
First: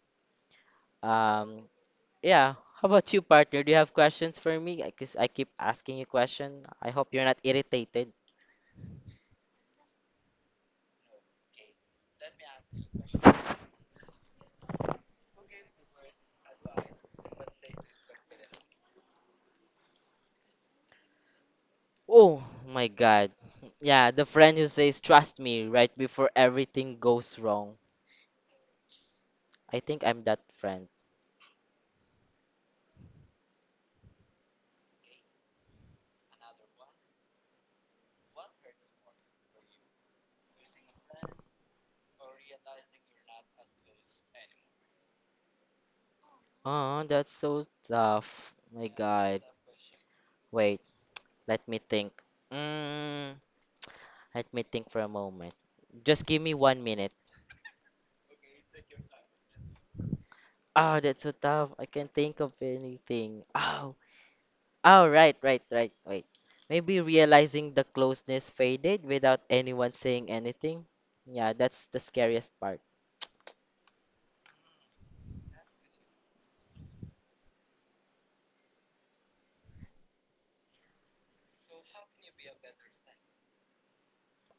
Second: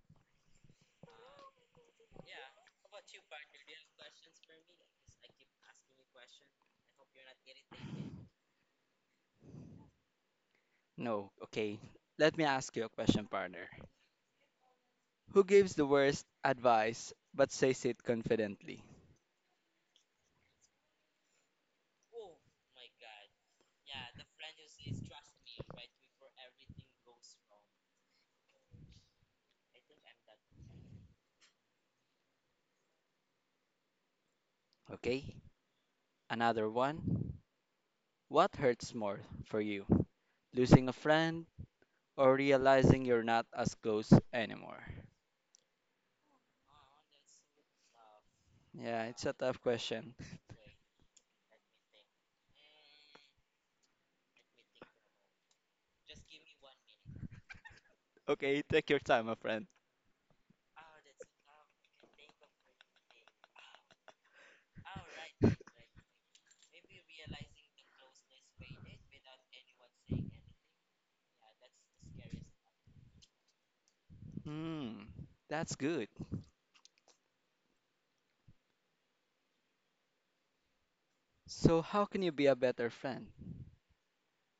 [SPEAKER 2] Um, yeah. How about you, partner? Do you have questions for me? I guess I keep asking you question. I hope you're not irritated.
[SPEAKER 1] No, okay. Let me ask you a question, partner. Who gives the worst advice but says it confidently?
[SPEAKER 2] Oh my God. Yeah, the friend who says, "Trust me," right before everything goes wrong. I think I'm that friend.
[SPEAKER 1] Okay, another one. What hurts more for you? Losing a friend or realizing you're not as close anymore?
[SPEAKER 2] Oh, that's so tough. My
[SPEAKER 1] Yeah, it's a
[SPEAKER 2] God.
[SPEAKER 1] tough question.
[SPEAKER 2] Wait, let me think. Mm, let me think for a moment. Just give me one minute.
[SPEAKER 1] Okay, take your time, my friend.
[SPEAKER 2] Oh, that's so tough. I can't think of anything. Ah, oh, right, right, right. Wait. Maybe realizing the closeness faded without anyone saying anything. Yeah, that's the scariest part.
[SPEAKER 1] Hmm, that's good. So, how can you be a better friend?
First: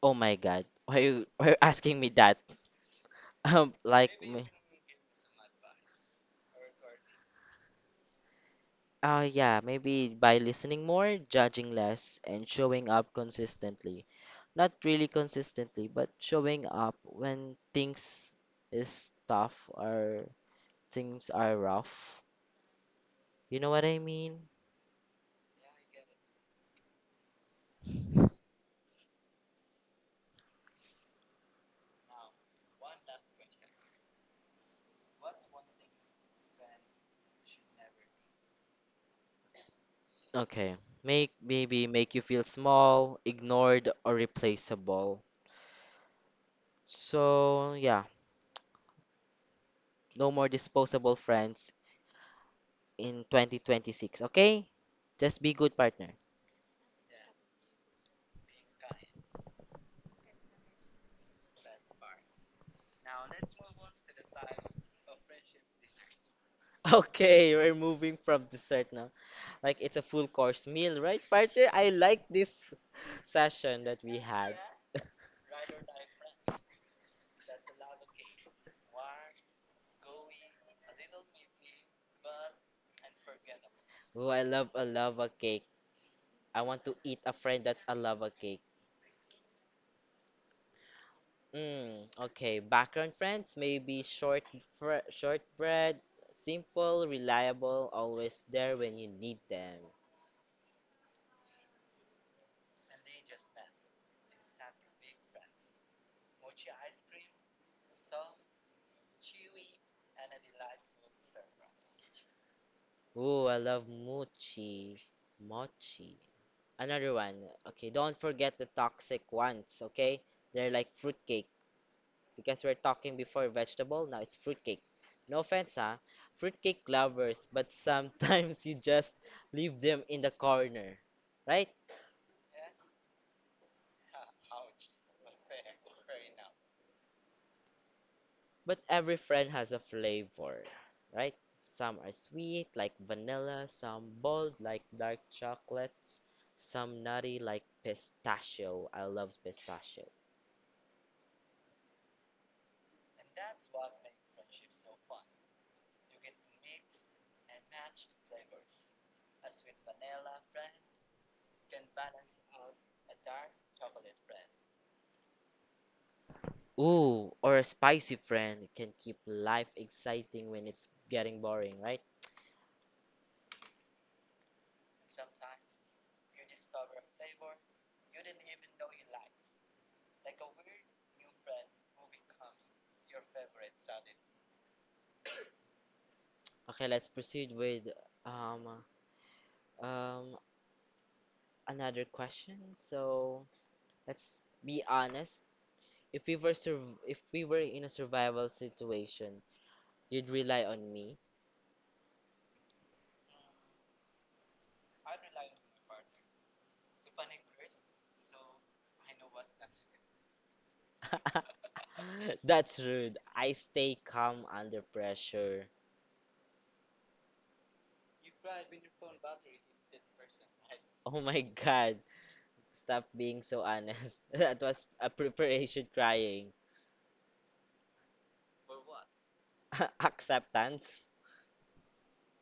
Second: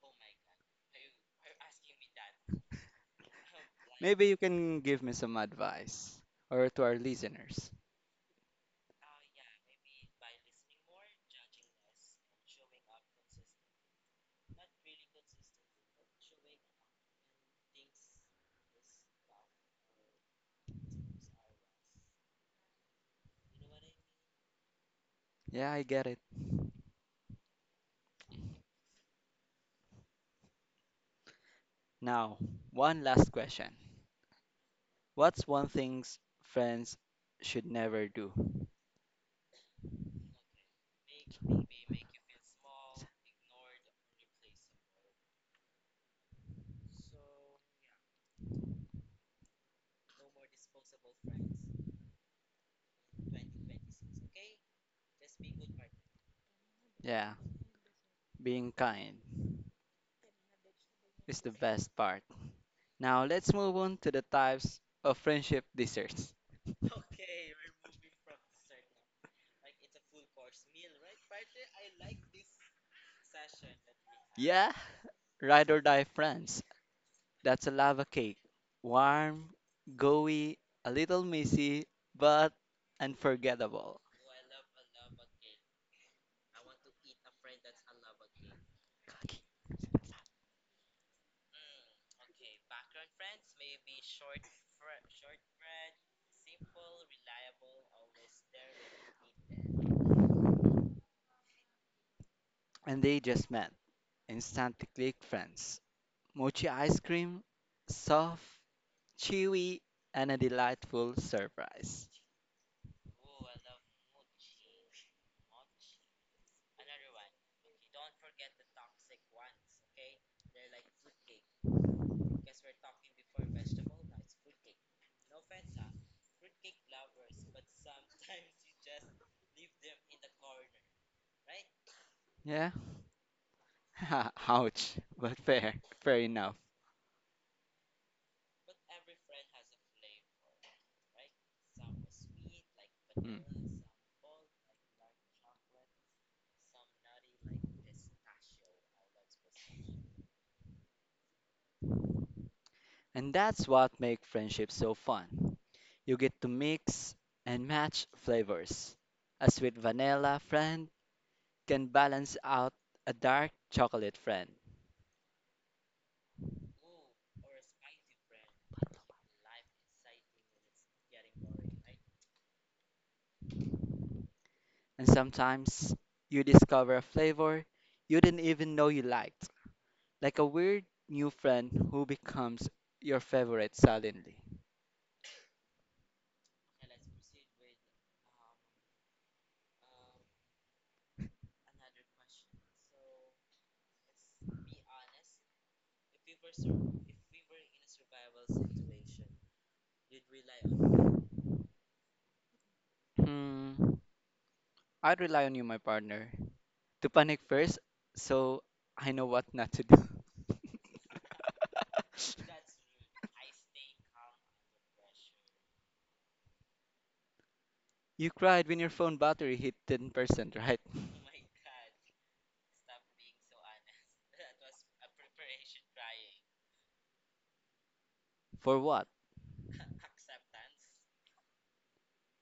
[SPEAKER 2] Oh my God. Why you why you asking me that? Um, like
[SPEAKER 1] Maybe you
[SPEAKER 2] me.
[SPEAKER 1] can give me some advice or to our listeners.
[SPEAKER 2] Oh yeah, maybe by listening more, judging less, and showing up consistently. Not really consistently, but showing up when things is tough or things are rough. You know what I mean?
[SPEAKER 1] Yeah, I get it. Now, one last question. What's one thing s- friends should never do?
[SPEAKER 2] Okay. Make maybe make you feel small, ignored, or replaceable. So, yeah, no more disposable friends in twenty twenty-six, okay? Just be good partner.
[SPEAKER 1] Yeah, being kind is the best part. Now let's move on to the types of friendship desserts.
[SPEAKER 2] Okay, we're moving from dessert now. Like it's a full course meal, right, partner? I like this session that we had.
[SPEAKER 1] Yeah, ride or die friends. That's a lava cake. Warm, gooey, a little messy, but unforgettable.
[SPEAKER 2] Oh, I love a lava cake. I want to eat a friend that's a lava cake. Mm, okay, background friends may be short, fr shortbread, simple, reliable, always there when you need them.
[SPEAKER 1] And they just met. Instantly click friends. Mochi ice cream, soft, chewy, and a delightful surprise.
[SPEAKER 2] Ooh, I love mochi, mochi. Another one. Okay, don't forget the toxic ones. Okay, they're like fruitcake because we're talking before vegetable. Now it's fruitcake. No offense, huh? Fruitcake lovers, but sometimes you just leave them in the corner, right?
[SPEAKER 1] Yeah? Ouch, but fair, fair enough.
[SPEAKER 2] But every friend has a flavor, right? Some are sweet, like vanilla,
[SPEAKER 1] Mm.
[SPEAKER 2] some bold, like dark chocolates, some nutty, like pistachio. I love pistachio.
[SPEAKER 1] And that's what makes friendship so fun. You get to mix and match flavors. A sweet vanilla friend can balance out a dark chocolate friend.
[SPEAKER 2] Ooh, or a spicy friend can keep life exciting when it's getting boring, right?
[SPEAKER 1] And sometimes you discover a flavor you didn't even know you liked. Like a weird new friend who becomes your favorite suddenly.
[SPEAKER 2] Okay, let's proceed with um um another question. So let's be honest. If we were surv- if we were in a survival situation, you'd rely on me.
[SPEAKER 1] Hmm, I'd rely on you, my partner, to panic first so I know what not to do.
[SPEAKER 2] That's rude. I stay calm under pressure.
[SPEAKER 1] You cried when your phone battery hit ten percent, right?
[SPEAKER 2] Oh my God. Stop being so honest. That was a preparation crying.
[SPEAKER 1] For what?
[SPEAKER 2] Acceptance?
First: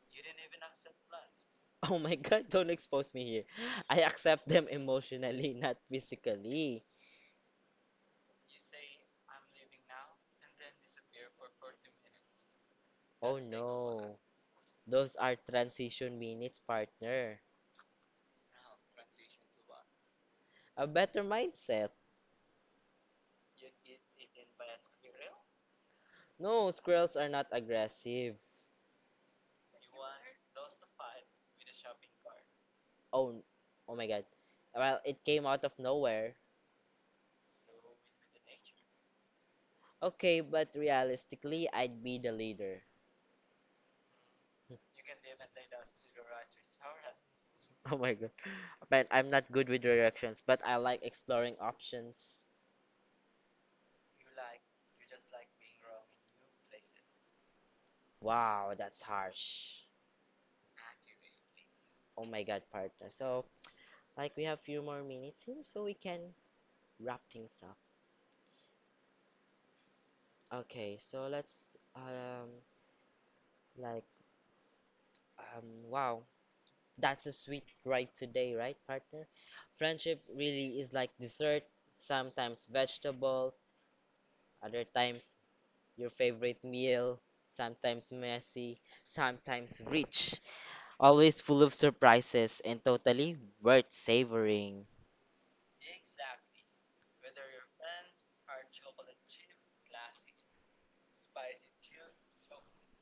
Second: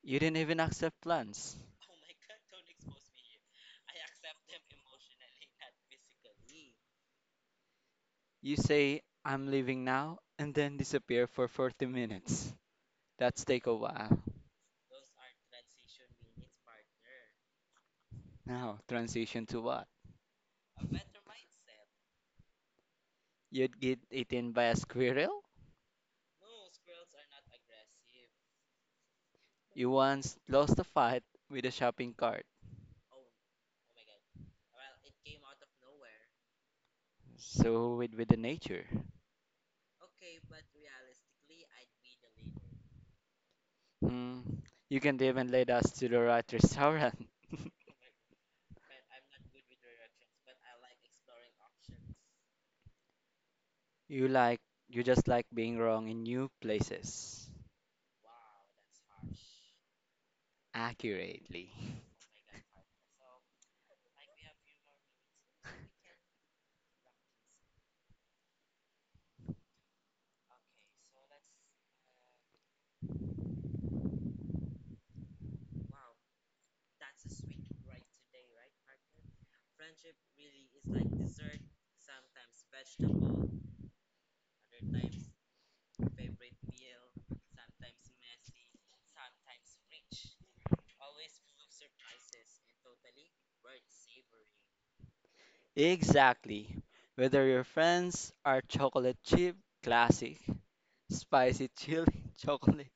[SPEAKER 1] You didn't even accept plans.
[SPEAKER 2] Oh my God, don't expose me here. I accept them emotionally, not physically.
[SPEAKER 1] You say, I'm leaving now, and then disappear for forty minutes.
[SPEAKER 2] Oh
[SPEAKER 1] That's take a
[SPEAKER 2] no.
[SPEAKER 1] while.
[SPEAKER 2] Those are transition minutes, partner.
[SPEAKER 1] Now, transition to what?
[SPEAKER 2] A better mindset.
[SPEAKER 1] You'd get eaten by a squirrel?
[SPEAKER 2] No, squirrels are not aggressive.
[SPEAKER 1] You once lost a fight with a shopping cart.
[SPEAKER 2] Oh, oh my God. Well, it came out of nowhere.
[SPEAKER 1] So with with the nature.
[SPEAKER 2] Okay, but realistically, I'd be the leader.
[SPEAKER 1] Hmm. You can even lead us to the right restaurant.
[SPEAKER 2] Oh my god. Man, I'm not good with directions, but I like exploring options.
[SPEAKER 1] You like you just like being wrong in new places.
[SPEAKER 2] Wow, that's harsh.
[SPEAKER 1] Accurately.
[SPEAKER 2] Oh my god, partner. So, like we have few more minutes here so we can wrap things up. Okay, so let's um like um wow, that's a sweet ride today, right, partner? Friendship really is like dessert, sometimes vegetable, other times your favorite meal, sometimes messy, sometimes rich, always full of surprises and totally worth savoring.
[SPEAKER 1] Exactly. Whether your friends are chocolate chip, classic, spicy chili, chocolate,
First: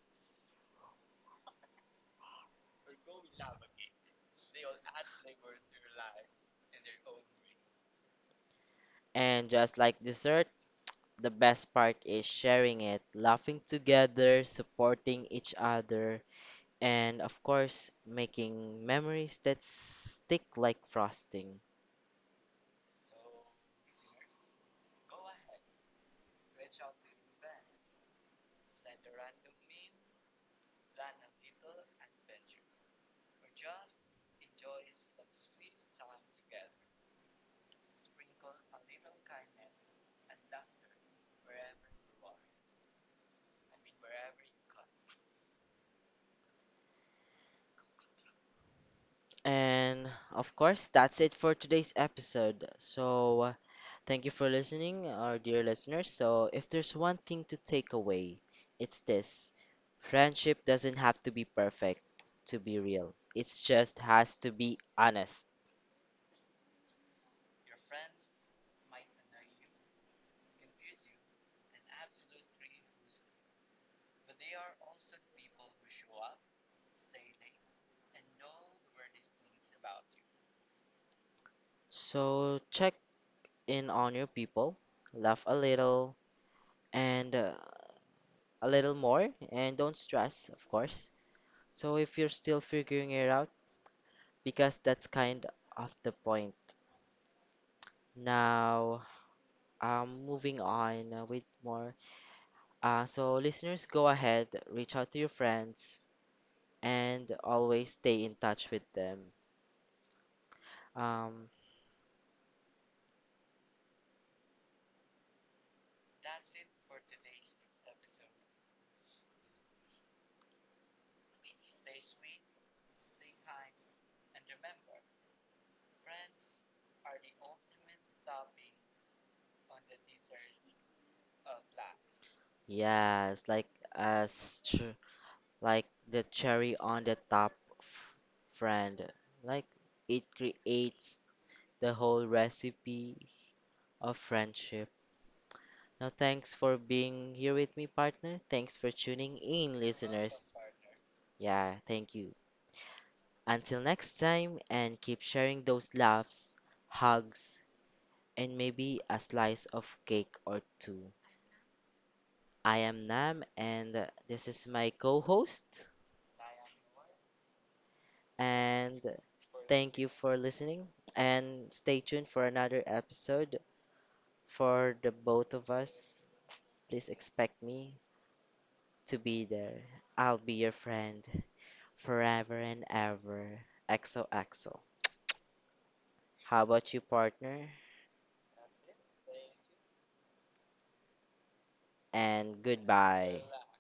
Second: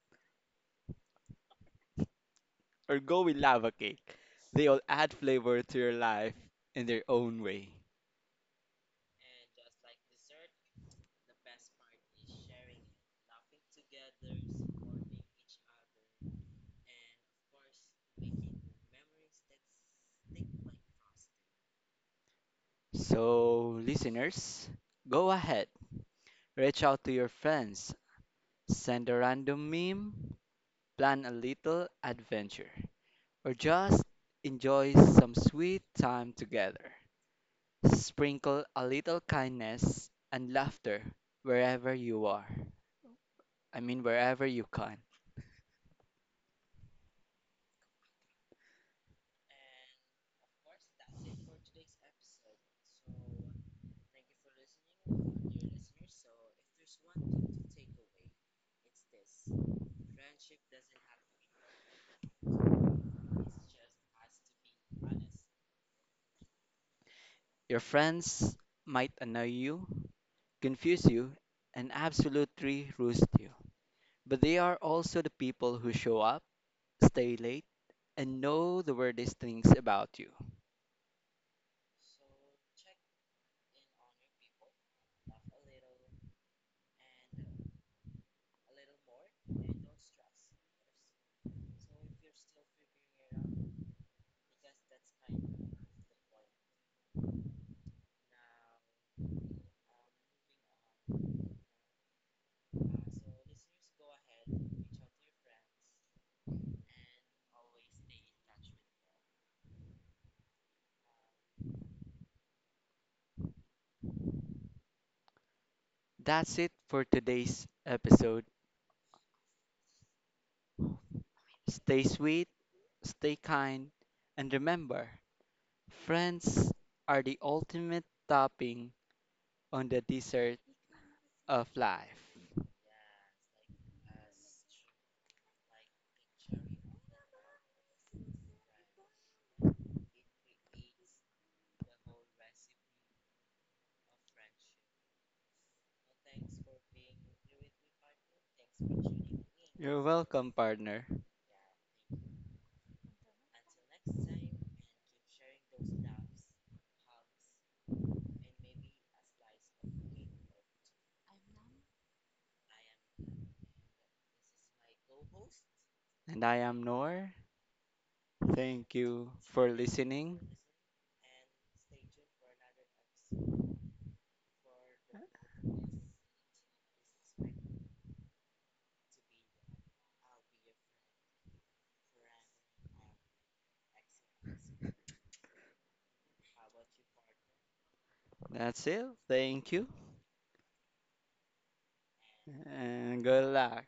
[SPEAKER 1] or go with lava cake, they all add flavor to your life in their own way.
[SPEAKER 2] And just like dessert, the best part is sharing it, laughing together, supporting each other, and of course, making memories that stick like frosting.
[SPEAKER 1] So, listeners, go ahead, reach out to your friends, send a random meme, plan a little adventure, or just enjoy some sweet time together. Sprinkle a little kindness and laughter wherever you are. I mean, wherever you can.
[SPEAKER 2] And of course, that's it for today's episode. So, uh, thank you for listening, our dear listeners. So, if there's one thing to take away, it's this: friendship doesn't have to be perfect to be real, it just has to be honest.
[SPEAKER 1] Your friends might annoy you, confuse you, and absolutely roast you. But they are also the people who show up, stay late, and know the weirdest things about you.
[SPEAKER 2] So, check in on your people, laugh a little, and uh, a little more, and don't stress, of course. So, if you're still figuring it out, because that's kind of the point. Now, um, moving on uh, with more. Uh, so, listeners, go ahead, reach out to your friends, and always stay in touch with them. Um,
[SPEAKER 1] That's it for today's episode. Stay sweet, stay kind, and remember, friends are the ultimate topping on the dessert of life.
[SPEAKER 2] yes, like as ch- like the cherry on the top f- friend, like it creates the whole recipe of friendship. Now, thanks for being here with me, partner. Thanks for tuning in,
[SPEAKER 1] You're welcome,
[SPEAKER 2] listeners.
[SPEAKER 1] partner.
[SPEAKER 2] Yeah, thank you. Until next time, and keep sharing those laughs, hugs, and maybe a slice of cake or two. I am Nam, and this is my co host.
[SPEAKER 1] And I am Noor. Thank
[SPEAKER 2] And
[SPEAKER 1] you for
[SPEAKER 2] thank you
[SPEAKER 1] listening.
[SPEAKER 2] for listening. And stay tuned for another episode for the both of us. Please expect me to be there. I'll be your friend forever and ever. X O X O. How about you, partner?
[SPEAKER 1] That's it. Thank you.
[SPEAKER 2] And
[SPEAKER 1] And
[SPEAKER 2] goodbye.
[SPEAKER 1] good luck.